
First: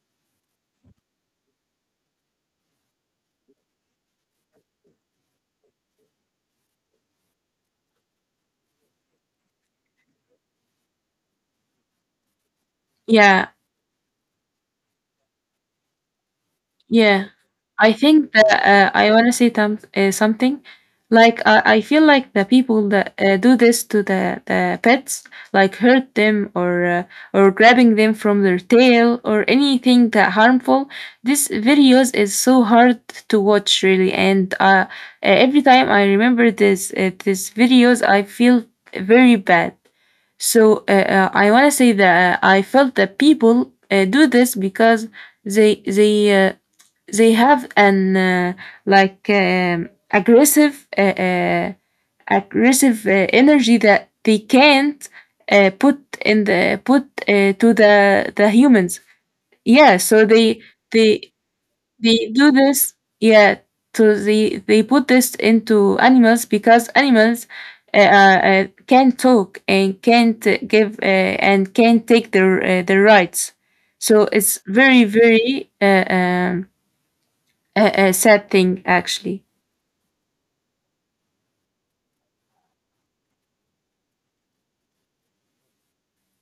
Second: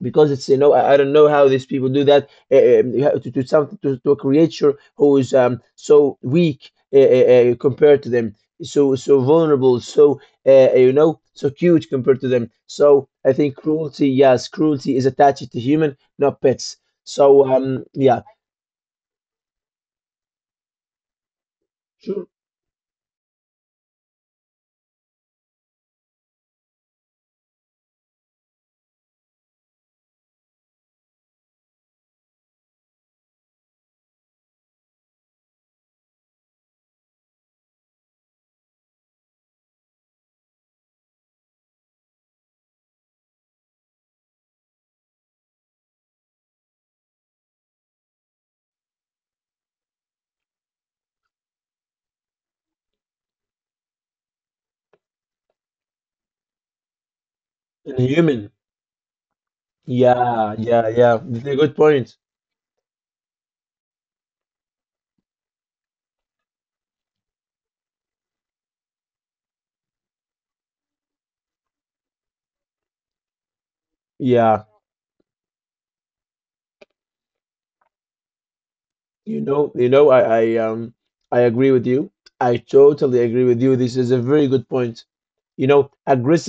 A: because it's you know I don't know how these people do that uh, um, to something to a creature who is so weak, compared to them, so vulnerable, so so cute compared to them. So I
B: yeah,
A: think cruelty, yes, cruelty is attached to human, not pets.
B: yeah,
A: So
B: I
A: yeah,
B: think that I want to say something. Like I feel
A: sure,
B: like the people that do this to the pets, like hurt them, or grabbing them from their tail, or anything that harmful. This videos is so hard to watch, really, and every time I remember this videos, I feel very bad. I want to say that I felt that people do this because they they uh, they have an like aggressive aggressive energy that they can't put in the put to
A: and
B: the
A: human.
B: humans. Yeah, so
A: Yeah, yeah, yeah.
B: they
A: That's a good point.
B: they do this. Yeah, so they put this into animals because animals can't talk and can't give and can't take their their rights. So
A: Yeah.
B: it's very a sad thing,
A: You
B: actually.
A: know, I agree with you. I totally agree with you. This is a very good point. You know,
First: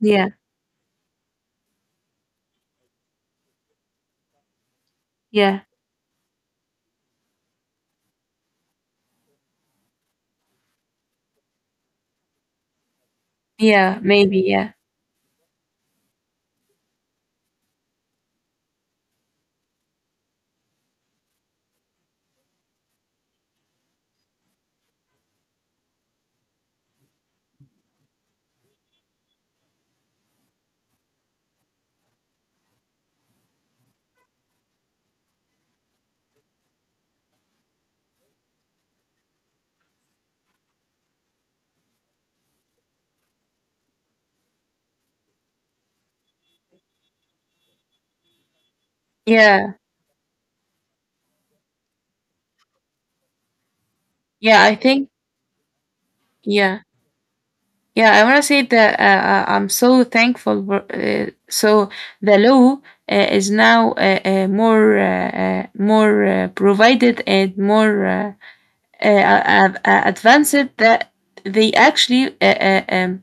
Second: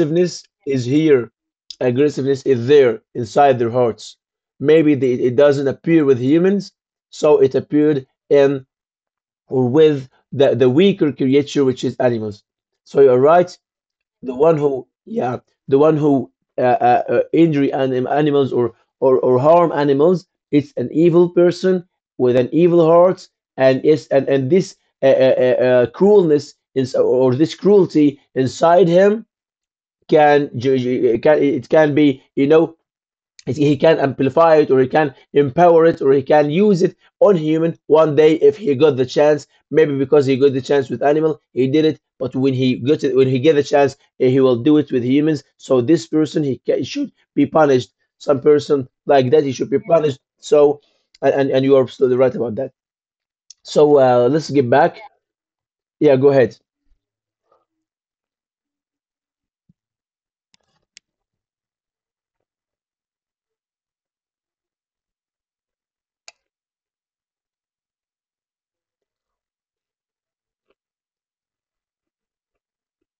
B: Yeah,
A: is here. Aggressiveness is there inside their hearts. Maybe it
B: yeah,
A: doesn't appear with humans, so it appeared in or with the weaker creature, which is animals. So you're right.
B: yeah.
A: The
B: Maybe.
A: one
B: Yeah,
A: who, yeah, the one who injury animals, or harm animals. It's an evil person with an evil heart, and is and this cruelness is, or this cruelty inside him, can can it can be, you know, he can amplify it or he can empower it or he can use it on human one day if he got the chance. Maybe because he got the chance with animal he did it, but when he got it, when he get the chance, he will do it with humans. So this person, he should be punished. Some person like that, he
B: yeah,
A: should be punished. So And you are absolutely right about that. So let's
B: yeah,
A: get
B: I
A: back.
B: think.
A: Yeah, go ahead.
B: Yeah, yeah, I want to say that I'm so thankful for, so the law is now more more provided and more advanced that they actually uh, uh, um,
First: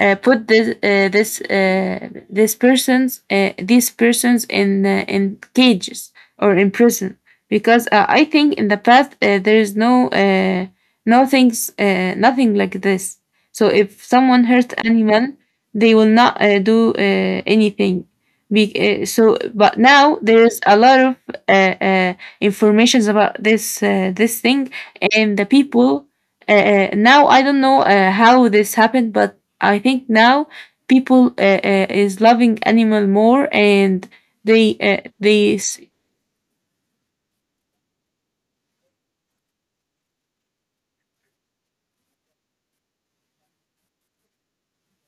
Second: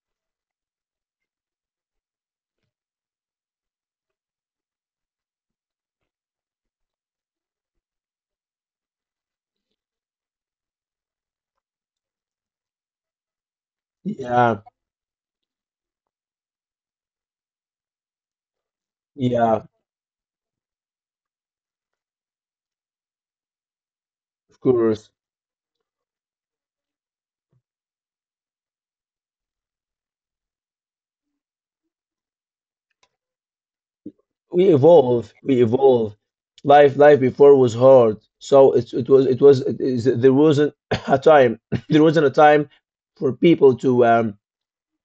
B: uh, put this this this persons these persons in cages or in prison, because I think in the past there is no no things nothing like this. So if someone
A: Yeah,
B: hurts animal, they will not do anything. So
A: yeah,
B: but now there is a lot of uh, uh, informations about this this
A: of
B: thing,
A: course.
B: and the people now I don't know how this happened, but I think now people is loving animal more, and
A: We
B: they uh,
A: evolve,
B: they
A: we
B: s-
A: evolve. Life, life before was hard, so it was it was it is- there wasn't a time there wasn't a time for people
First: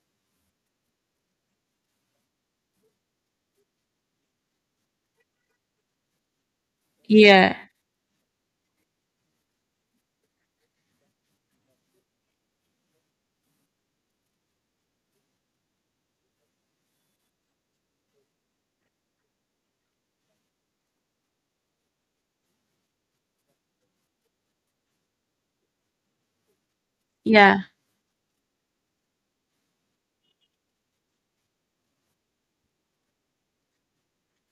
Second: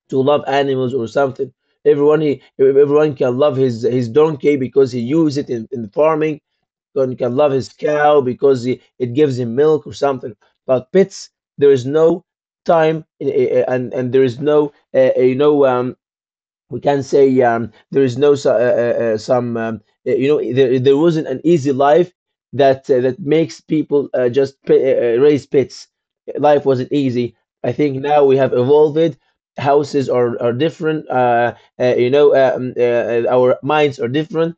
A: to love animals or something. Everyone can love his donkey because he used it in farming, and can love
B: yeah,
A: his cow because it gives him milk or something. But pets, there is no time, and there is no uh, you know um we can say there is no so- some you know there, there wasn't an easy life, that that makes people just raise pits. Life wasn't easy.
B: yeah,
A: I think now we have evolved. Houses are different, uh, you know uh, um, uh, our minds are different.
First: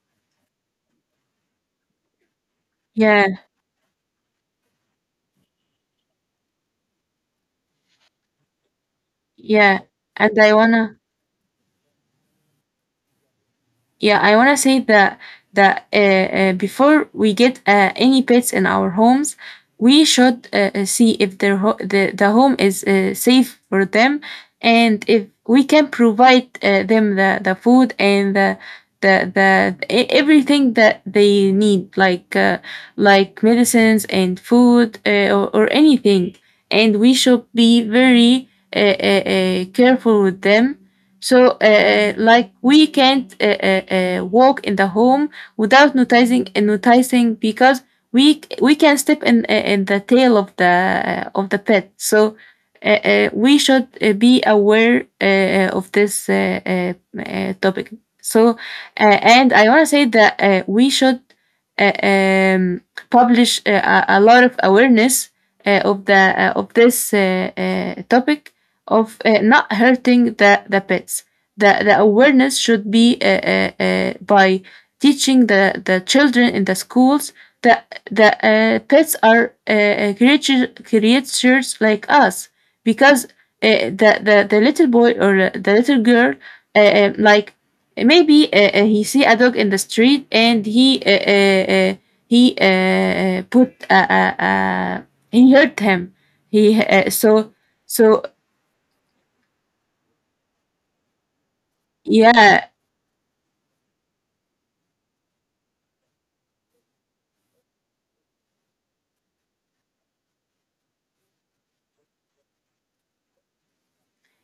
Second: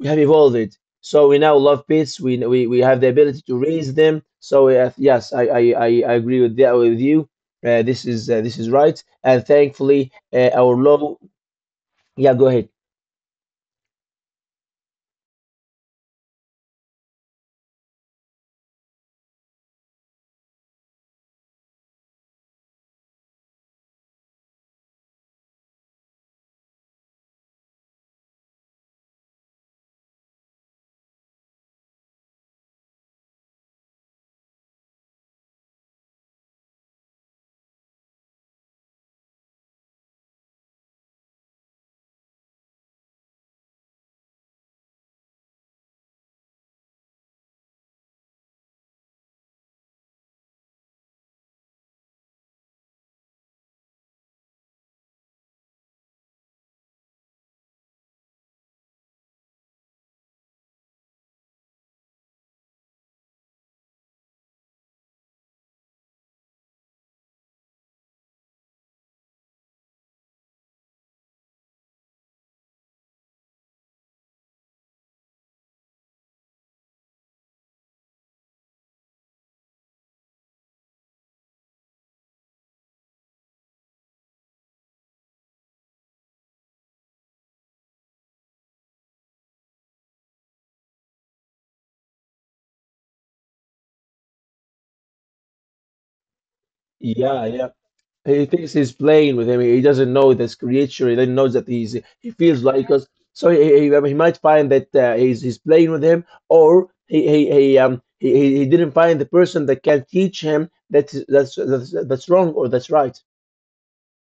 A: We have evolved, so we now love pits. We have the
B: yeah,
A: ability to raise them. So yes, I agree with that with you. This is, this is right, and
B: yeah,
A: thankfully
B: and I
A: our
B: wanna.
A: law. Yeah, go ahead.
B: Yeah, I want to say that before we get any pets in our homes, we should see if the home is safe for them, and if we can provide them the food and the everything that they need, like medicines and food or anything, and we should be very careful with them. So, like we can't walk in the home without noticing and noticing, because we can step in the tail of the pet. So, we should be aware of this topic. So, and I want to say that we should uh, um, publish a lot of awareness of the of this topic of not hurting the pets. The awareness should be by teaching the children in the schools, that the pets are creatures like us, because the little boy or the little girl like maybe he see a dog in the street, and he put he hurt him. He
A: Yeah,
B: So
A: yeah.
B: so.
A: He thinks he's playing with him. He doesn't know this creature. He doesn't know that he's. He feels
B: Yeah,
A: like us. So he might find that he's playing with him, or he didn't find the person that can teach him that that's wrong or that's right.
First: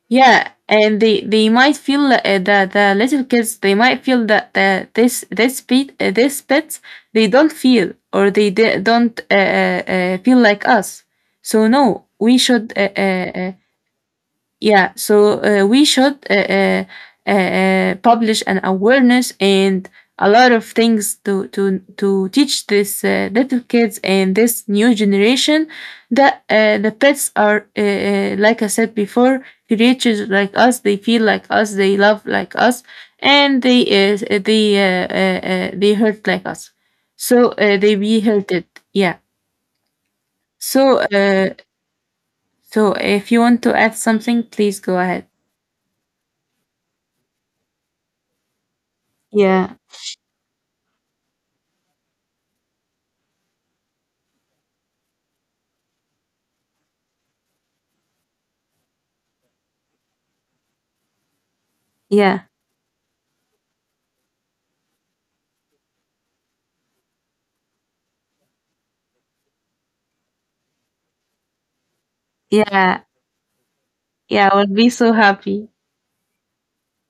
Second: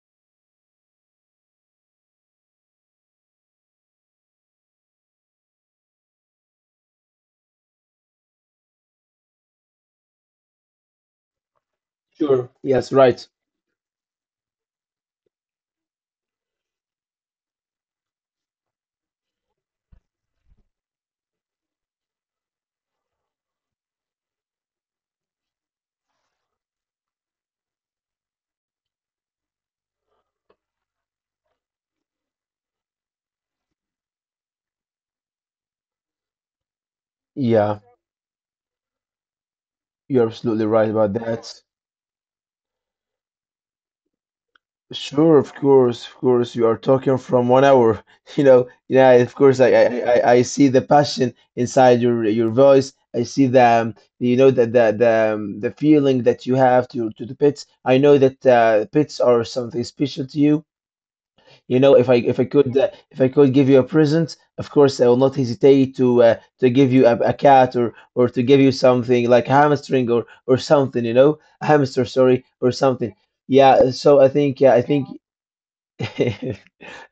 B: yeah, and they might feel that the little kids, they might feel that this pets, they don't feel, or they d don't feel like us. So no, we
A: Sure.
B: should
A: Yes, right.
B: yeah, so we should publish an awareness and a lot of things to to teach this little kids and this new generation, that the pets are like I said before, creatures like us. They feel like us. They love like us, and they hurt like us. So
A: Yeah,
B: they be hurted. Yeah.
A: you're absolutely right
B: So
A: about that.
B: so if you want to add something, please go ahead.
A: Sure, of course, of course. You are talking from 1 hour. You know, yeah, of course.
B: Yeah.
A: I see the passion inside your voice. I see the, you know, the feeling that you have to the pets. I know that pets are something special to you. You know,
B: Yeah,
A: if I could give you a present, of course, I will not hesitate to give you a cat, or to give you something like a hamstring or something. You know, a hamster, sorry, or
B: yeah,
A: something. Yeah, so I
B: yeah, I
A: think yeah,
B: would
A: I
B: be
A: think.
B: so happy.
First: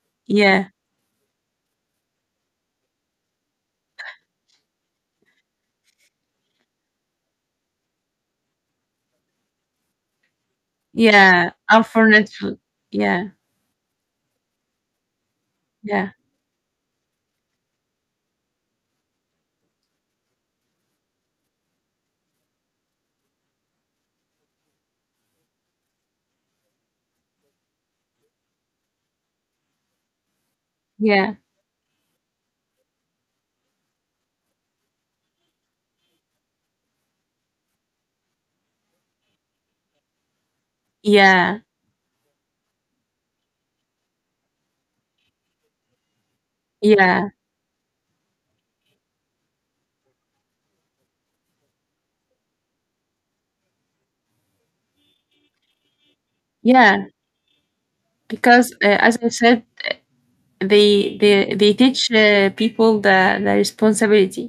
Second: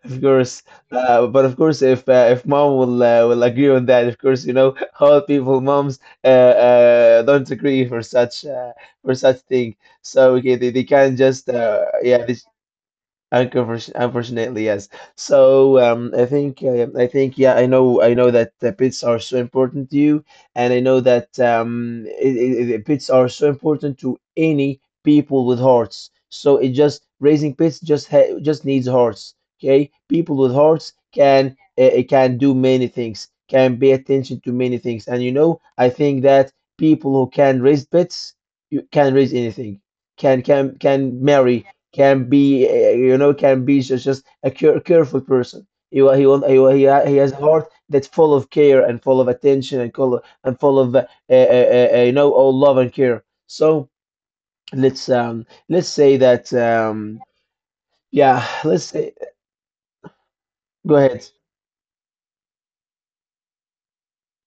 A: Of course,
B: Yeah,
A: but of course, if mom will agree on that, of course, you know, all people moms, uh, don't agree for such thing. So okay, they can't just
B: yeah, I'm
A: yeah they.
B: Unfurnished food. Yeah,
A: Unconfort-, unfortunately, yes. So
B: yeah,
A: I think yeah, I know, I know that pets are so important to you, and I know that pets are so important to any people with hearts. So it, just raising pets just ha just needs hearts. Okay, people with hearts
B: yeah,
A: can it can do many things, can pay attention to many things, and you know I think that people who can raise pets, you can raise anything, can
B: yeah,
A: marry, can be, you know, can be just careful person. He wa- he wa- he wa- he ha- He
B: yeah,
A: has a heart that's full of care and full of attention and full of you know, all love and care. So let's say that
B: yeah.
A: yeah,
B: Because,
A: let's say,
B: as I said,
A: go
B: they
A: ahead.
B: they they teach people the responsibility.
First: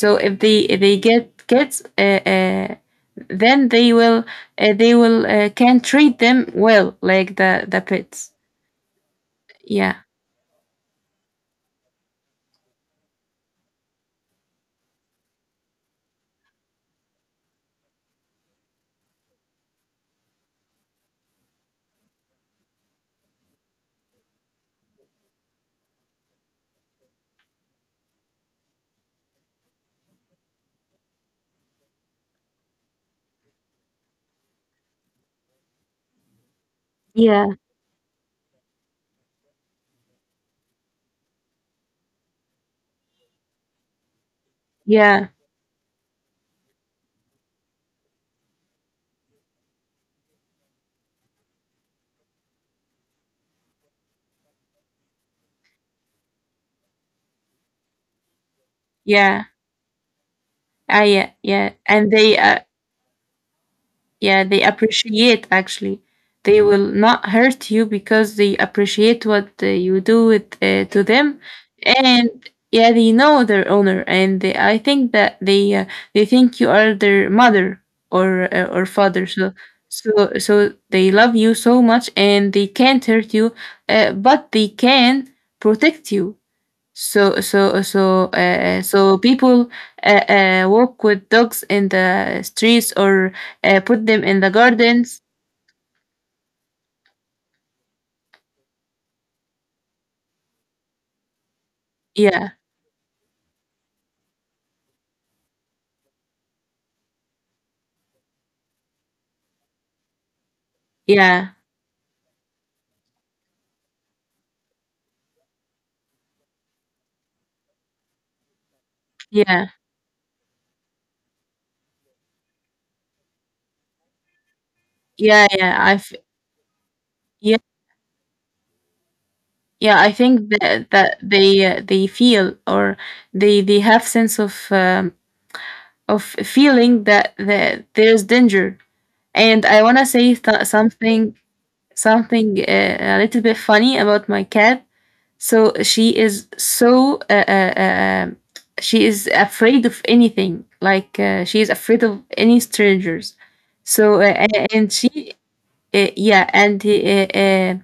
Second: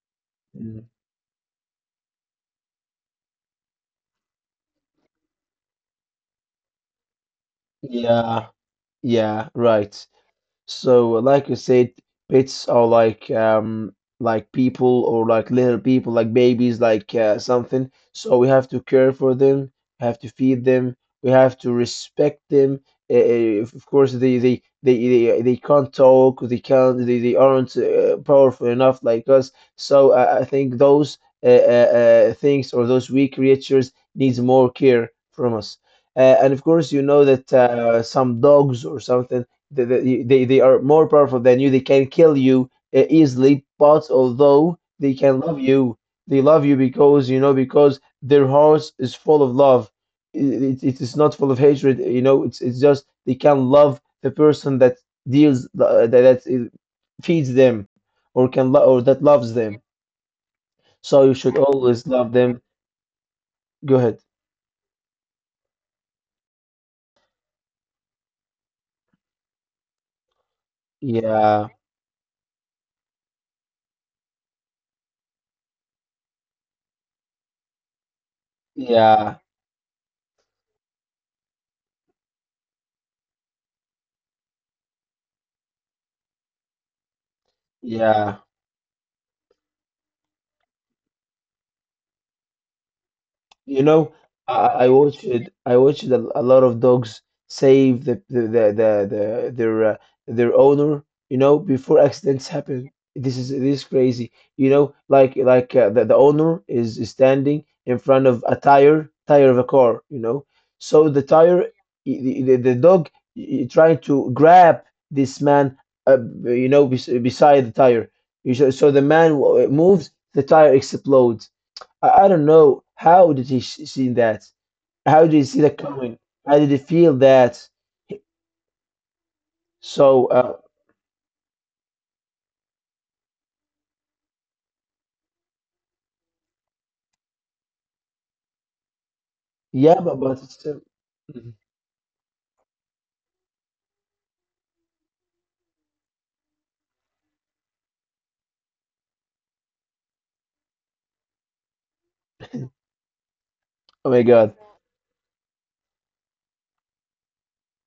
B: So if they, if
A: Mm,
B: they get kids, then they will can treat them well, like the pets.
A: yeah, yeah, right.
B: Yeah,
A: So, like you said, pets are like people, or like little people, like babies, like something. So we have to care for them, have to feed them, we have to respect them. Of course, they can't talk, they can't they aren't powerful enough like us. So I think those things, or those weak creatures, needs more care from us. And of course, you know
B: yeah,
A: that some dogs or something they are more powerful than you. They can kill you easily, but although they
B: yeah,
A: can love you, they love you because, you know, because their hearts is full of love. It, it is not full of hatred, you know, it's just they can love the person that deals, that, that feeds them or can lo or that
B: yeah.
A: loves them.
B: Ah,
A: So you
B: yeah,
A: should
B: yeah.
A: always
B: And
A: love
B: they
A: them. Go ahead.
B: Yeah, they appreciate, actually. They Mm. will not hurt you, because they appreciate what you do with, to them,
A: Yeah,
B: and yeah, they know their owner, and they, I think that they think you are their mother or or father.
A: yeah,
B: So so so they love you so much, and they can't hurt you, but they can protect you. So
A: yeah.
B: so people uh, walk with dogs in the streets, or
A: You
B: put
A: know,
B: them in the
A: I, I watched
B: gardens.
A: I watched a lot of dogs save the their owner. You know, before accidents
B: Yeah,
A: happen. This is crazy. You know, like the owner is standing in front of a tire of a car. You know, so the
B: yeah,
A: tire the dog trying to grab this man. Uh, you know, beside the tire. So the man
B: yeah,
A: moves, the tire explodes. I don't know how did he see that? How did he
B: yeah,
A: see that
B: yeah.
A: coming? How did he feel
B: Yeah,
A: that?
B: yeah. I
A: So
B: think
A: uh,
B: that that they feel, or they have sense of feeling that that there's danger. And I
A: yeah,
B: wanna
A: but
B: say
A: it's still,
B: something,
A: mhm.
B: something a little bit funny about my cat. So she is afraid of anything. Like she is afraid of any strangers.
A: Oh
B: So
A: my God,
B: and she yeah, and he, uh, uh,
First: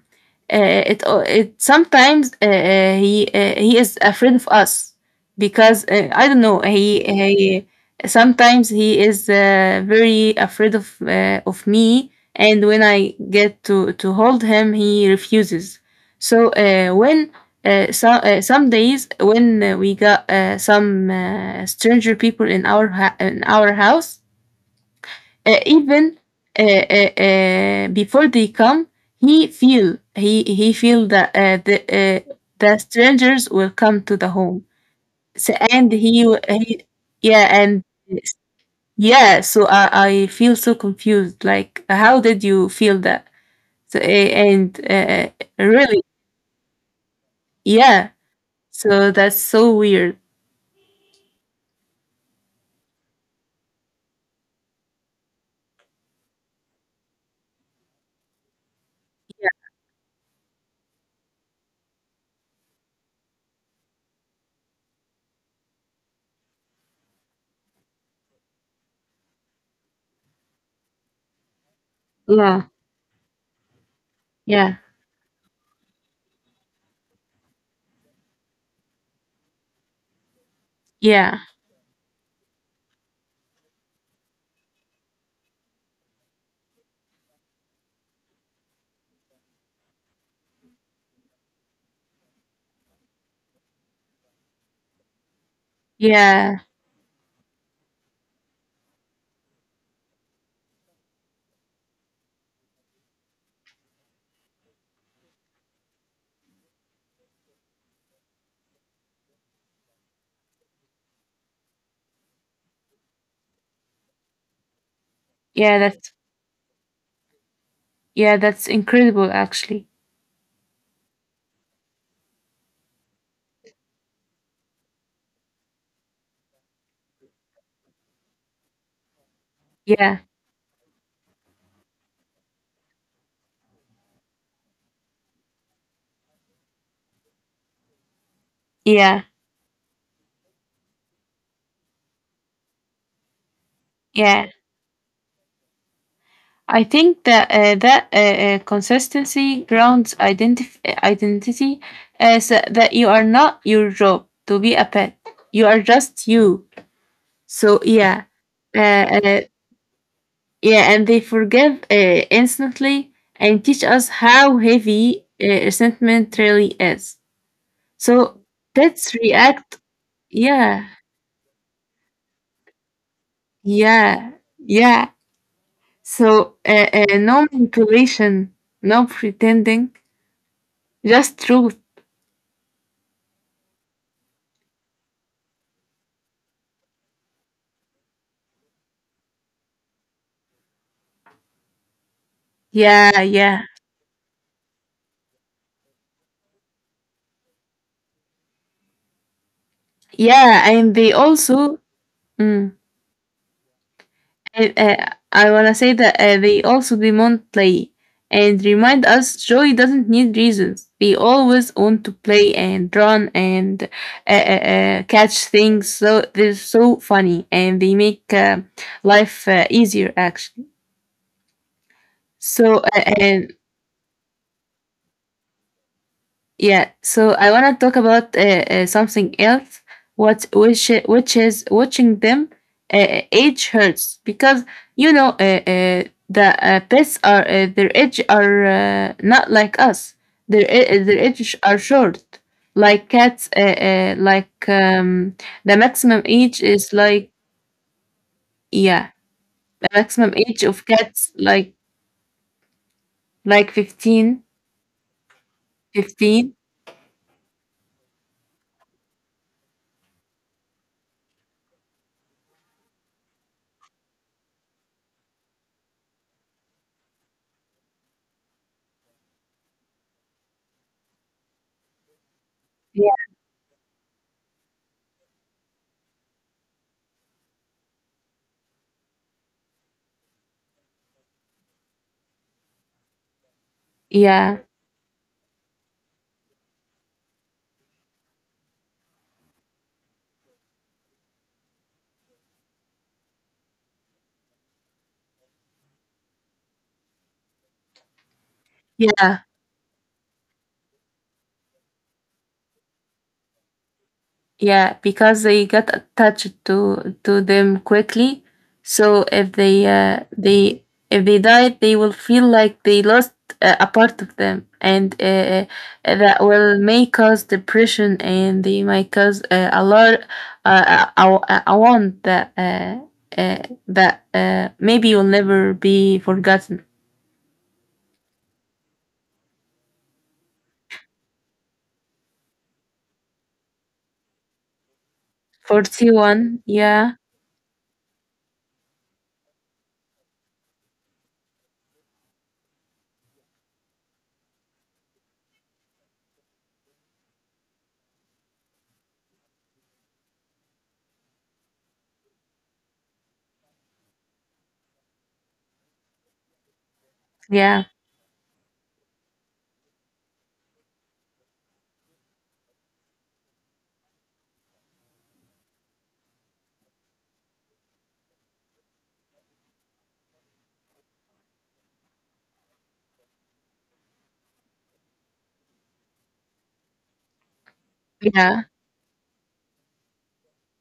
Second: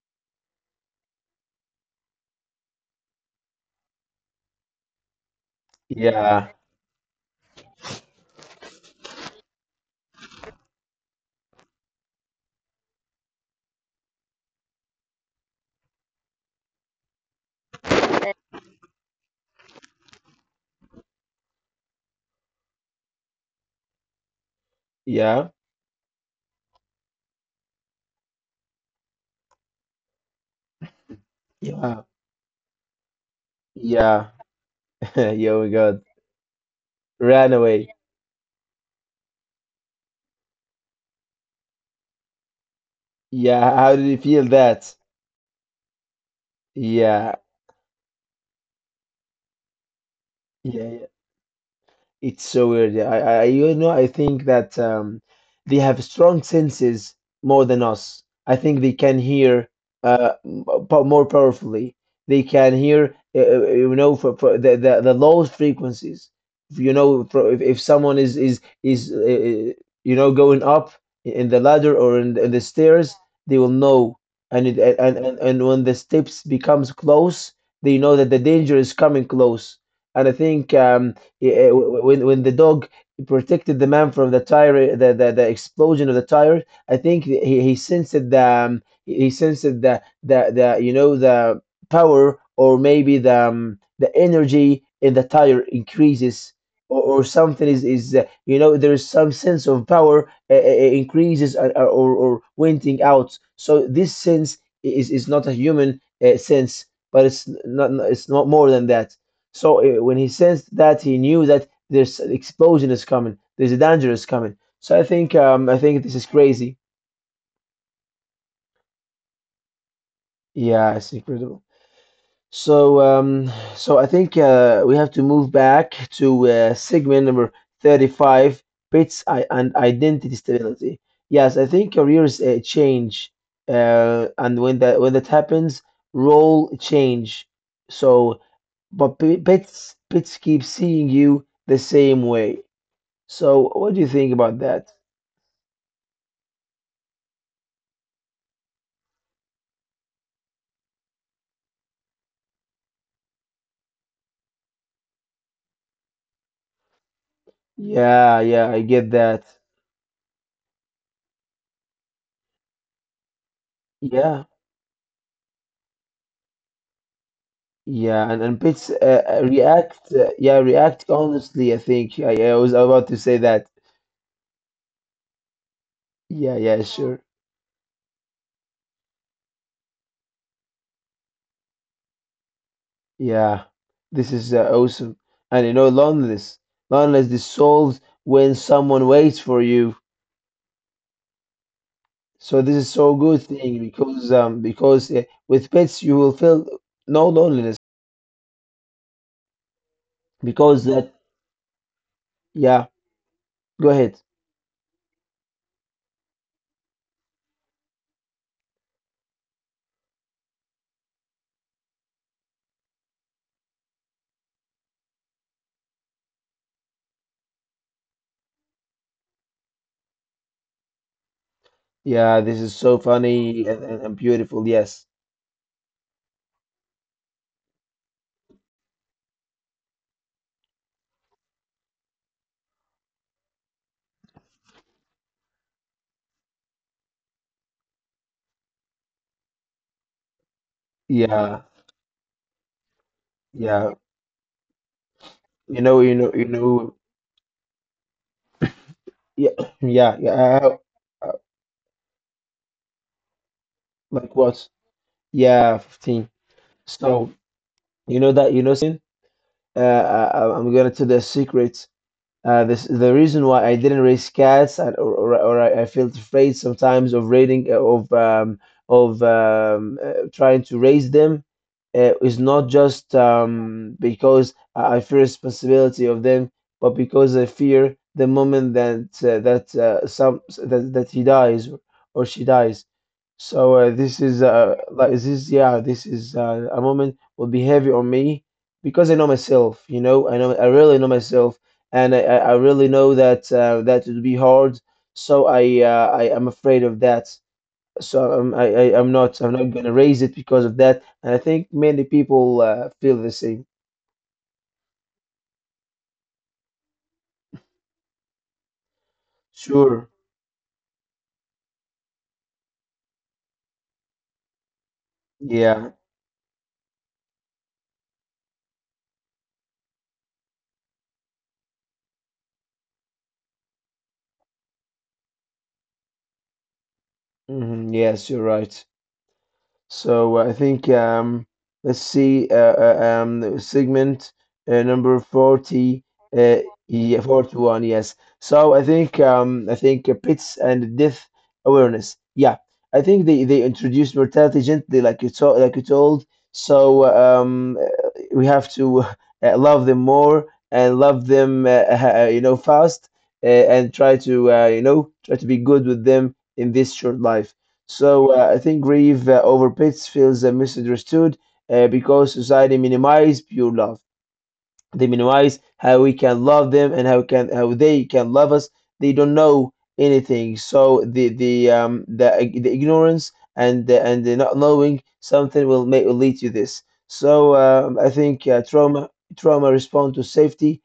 B: uh, it it sometimes he is afraid of us, because I don't
A: yeah,
B: know, he sometimes he is very afraid of me, and when I get to hold him, he refuses. So when so, some days when we got some stranger people in in our house,
A: yeah,
B: even before they come, he feel that
A: yeah,
B: the strangers will come to the
A: yeah,
B: home, so,
A: yeah, oh my
B: and
A: God,
B: he yeah,
A: ran
B: and
A: away.
B: yeah, so I feel so confused, like how did you feel that?
A: Yeah,
B: So,
A: how did he feel
B: and
A: that?
B: really,
A: Yeah,
B: yeah, so that's so weird.
A: yeah, yeah. It's so weird. Yeah. You know, I think that they have strong senses more than us. I think they can hear uh, m- more powerfully. They can hear, you know, for the lowest frequencies. You know, for, if someone is you know going up in the ladder or in the
B: Yeah,
A: stairs, they will know. And, it,
B: yeah,
A: and when the steps becomes close, they know that the danger is coming close. And I think
B: yeah,
A: yeah, when the dog protected the man from the tire, the explosion of the tire, I think he sensed the he sensed the you know the power or maybe the energy in the tire increases.
B: yeah,
A: Or something is you know there is some sense of power increases or venting out. So this sense is not a human sense, but it's not more than that. So when he sensed that, he knew that there's an explosion is coming. There's a danger is coming. So I
B: yeah,
A: think this
B: that's
A: is crazy.
B: yeah, that's incredible, actually.
A: Yeah, it's incredible. So I think we have to move back to segment number 35, bits I and
B: Yeah,
A: identity stability. Yes, I think careers change, and when that happens, role change. So, but
B: yeah,
A: bits keep seeing you the same way. So, what do you think
B: yeah,
A: about that?
B: I think that consistency grounds identity, as that you are not your job to be a pet. You are just you. So yeah,
A: Yeah, yeah,
B: uh,
A: I get
B: uh,
A: that.
B: yeah, and they forgive instantly, and teach us
A: Yeah,
B: how heavy resentment really is.
A: yeah,
B: So
A: and Pitts
B: pets react.
A: react. Yeah,
B: Yeah,
A: react honestly. I think I was about to say that.
B: yeah, yeah.
A: Yeah,
B: So
A: yeah, sure.
B: no manipulation, no pretending, just truth.
A: Yeah, this is awesome. And you know, loneliness, loneliness dissolves when someone waits for you. So this is so
B: Yeah,
A: good
B: yeah,
A: thing because with pets you will feel no loneliness
B: yeah,
A: because
B: and they
A: that,
B: also, mm,
A: yeah. Go ahead.
B: I wanna say that they also demand play, and remind us joy doesn't need reasons. We always want to play and run and catch things. So they're so funny, and they make life easier, actually.
A: Yeah, this is
B: So
A: so
B: and
A: funny and, and beautiful. Yes.
B: yeah, so I want to talk about something else, What which which is watching them age hurts, because you know the pets are, their age are not like us. Their age
A: Yeah.
B: are short, like cats.
A: Yeah.
B: Like the
A: You know, you
B: maximum
A: know, you
B: age
A: know.
B: is like yeah,
A: Yeah.
B: the
A: Yeah.
B: maximum
A: Yeah.
B: age
A: I-
B: of cats like
A: like
B: 15,
A: what? Yeah, 15.
B: 15.
A: So, you know that, you know, Sin? I'm going to tell the secret. This the reason why I didn't raise cats, and or I felt afraid sometimes of raiding of trying to raise them is not just
B: Yeah,
A: because I fear responsibility of them, but because I fear the moment that that he dies or she dies. So this is
B: yeah,
A: like this is yeah this is a moment will be heavy on me because I know myself, you know I really know myself and I really know that that would be hard. So I am afraid of that. So I'm, I I'm not
B: yeah.
A: gonna raise it because of that. And I think many people feel the same.
B: Yeah, because they get attached to them quickly. So if they
A: Sure.
B: uh, they if they died, they will feel like they lost a part of them, and
A: Yeah.
B: that will may cause depression, and they might cause a lot, uh, a, a wound that uh, that maybe will never be forgotten.
A: Hmm. Yes, you're right. So I think let's see, segment number 40,
B: Forty
A: uh,
B: one, yeah,
A: yeah, 41, yes. So I think pits and death awareness. Yeah, I think they introduced mortality gently, like you told, like you told. So we have to love them more and love them, you know, fast and try to you know try to be good with them in this short life.
B: yeah,
A: So I think grief over pets feels misunderstood because society minimizes pure love. They minimize how we can love them and how they can love us. They don't know anything, so the ignorance and and the not knowing something will lead to this. So I think
B: yeah,
A: trauma, trauma respond to safety,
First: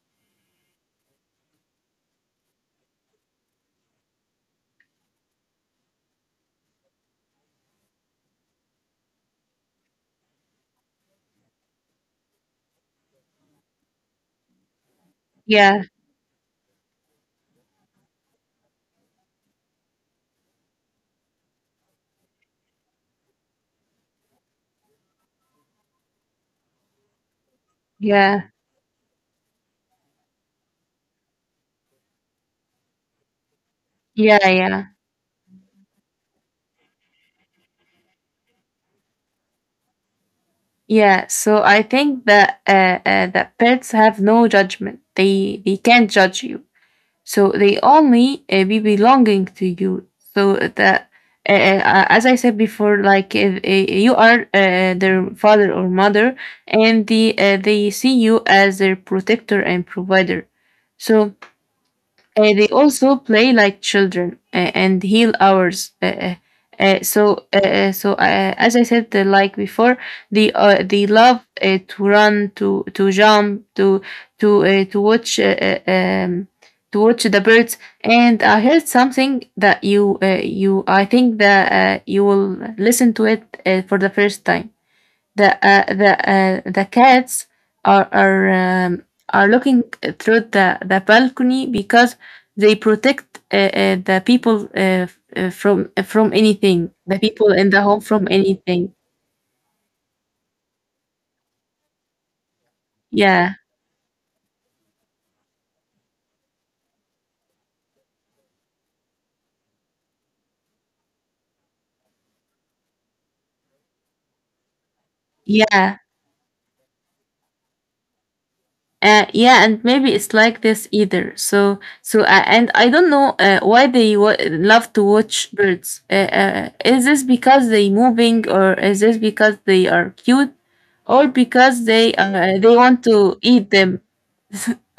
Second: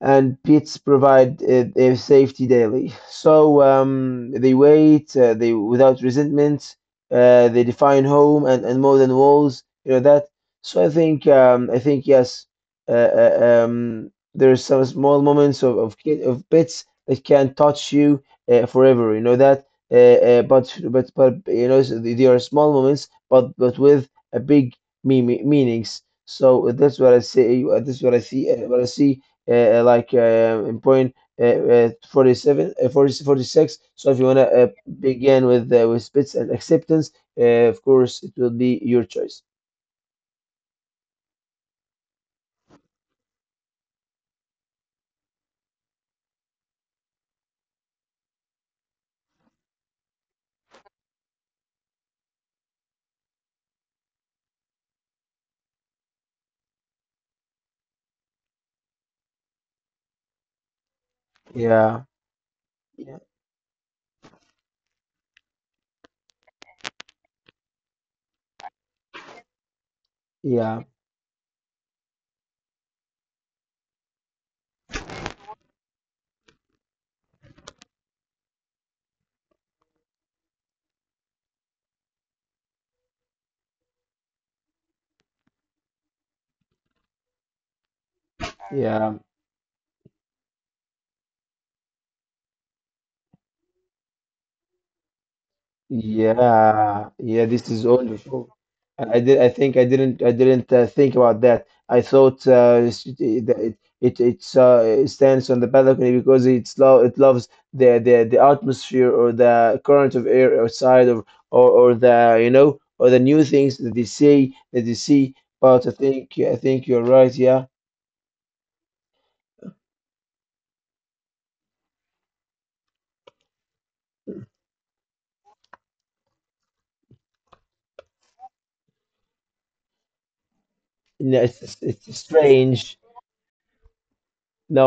A: and pits provide their safety daily. So they wait, they without resentment, they define home, and more than walls, you know that. So I think yes, there are some small moments of
B: yeah,
A: of, ki- of pits that can touch you forever, you know that. But You know so they are small moments, but with a big meanings. So that's what I say. That's what I
B: yeah,
A: see. What I see like in point 46. So if you want
B: yeah,
A: to
B: yeah.
A: begin with bits and acceptance of course it will be your choice.
B: Yeah, so I think that that pets have no judgment. They can't judge you. So they only be belonging to you. So that as I said before, like if, you are their father or mother, and they see you as their protector and provider. So
A: Yeah,
B: they also
A: yeah,
B: play like children, and heal ours. So, so as I said, like before,
A: yeah,
B: they love to run, to jump, to to uh, to watch uh, uh, um, to watch the birds. And I heard something that you, I think that you will listen to it for the first time. The cats are
A: yeah.
B: are looking through the balcony, because they protect the people from anything, the
A: Yeah,
B: people
A: yeah,
B: in the
A: this
B: home,
A: is all
B: from
A: the show.
B: anything.
A: And I did, I think I didn't think about that. I thought
B: Yeah,
A: it stands on the balcony because it loves the atmosphere or the current of air outside, or the, you know, or the new things that they see,
B: yeah.
A: But I think you're right. Yeah.
B: Yeah, and maybe it's like this either. So, so and I don't know why love to watch birds. Is this because they moving, or is this because they are cute, or
A: And
B: because
A: it's
B: they want
A: strange.
B: to eat them?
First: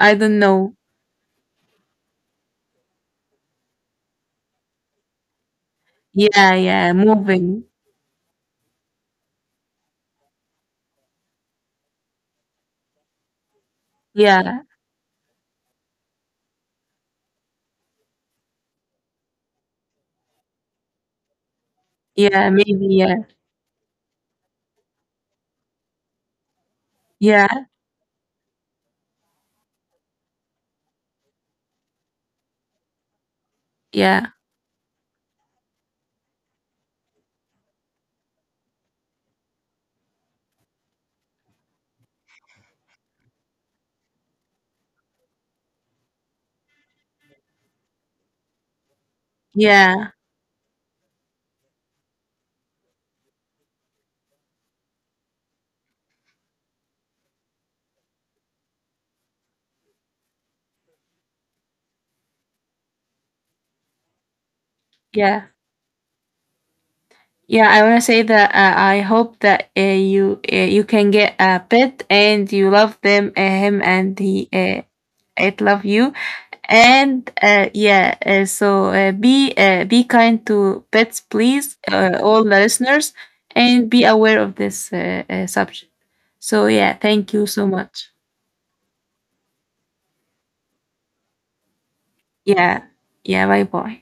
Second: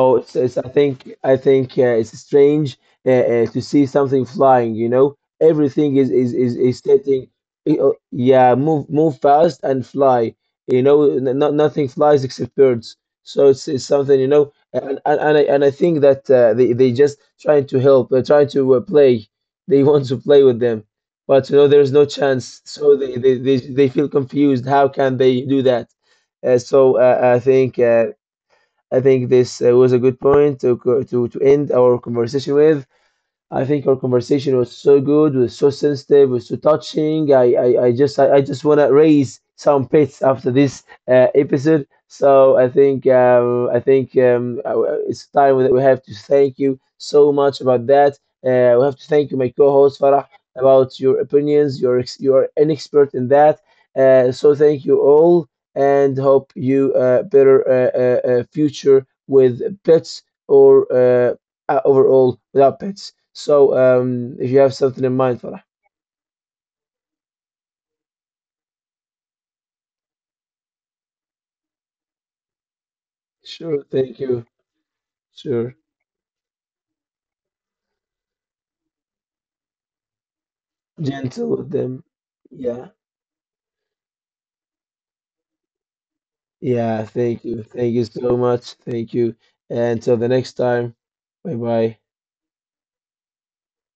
B: I don't
A: it's
B: know.
A: I think it's strange to see something flying, you know. Everything
B: Yeah,
A: is
B: yeah,
A: stating,
B: moving.
A: oh, yeah, move fast and fly. You know, not nothing flies except birds. So it's something, you know,
B: Yeah,
A: and I think that they just trying to help, they're trying to play. They want to play with them, but you know, there's no
B: yeah,
A: chance.
B: maybe.
A: So
B: Yeah,
A: they feel confused. How can they do that? Uh, so uh, I
B: yeah,
A: think uh, I think this was a good point to, to end our conversation with. I think our
B: yeah,
A: conversation was so good, was so sensitive, was so touching. I just want to raise some pets after this episode. So I think It's time that we have to thank you so much about that. We have to thank you, my co-host
B: yeah,
A: Farah, about your opinions. You're an expert in that. So thank you all, and hope you better future with pets or overall without pets. So if you have something in mind,
B: yeah.
A: Farah.
B: Yeah, I want to say that I hope that you you can get a pet, and you love them, him,
A: Sure,
B: and
A: thank you.
B: he it
A: Sure.
B: love you, and yeah. So be kind to pets,
A: Gentle with
B: please,
A: them.
B: all the
A: Yeah.
B: listeners, and be aware of this subject. So yeah,
A: Yeah,
B: thank you
A: thank
B: so
A: you. Thank you
B: much.
A: so much. Thank you. And until the next time. Bye bye.
B: Yeah, yeah. Bye bye.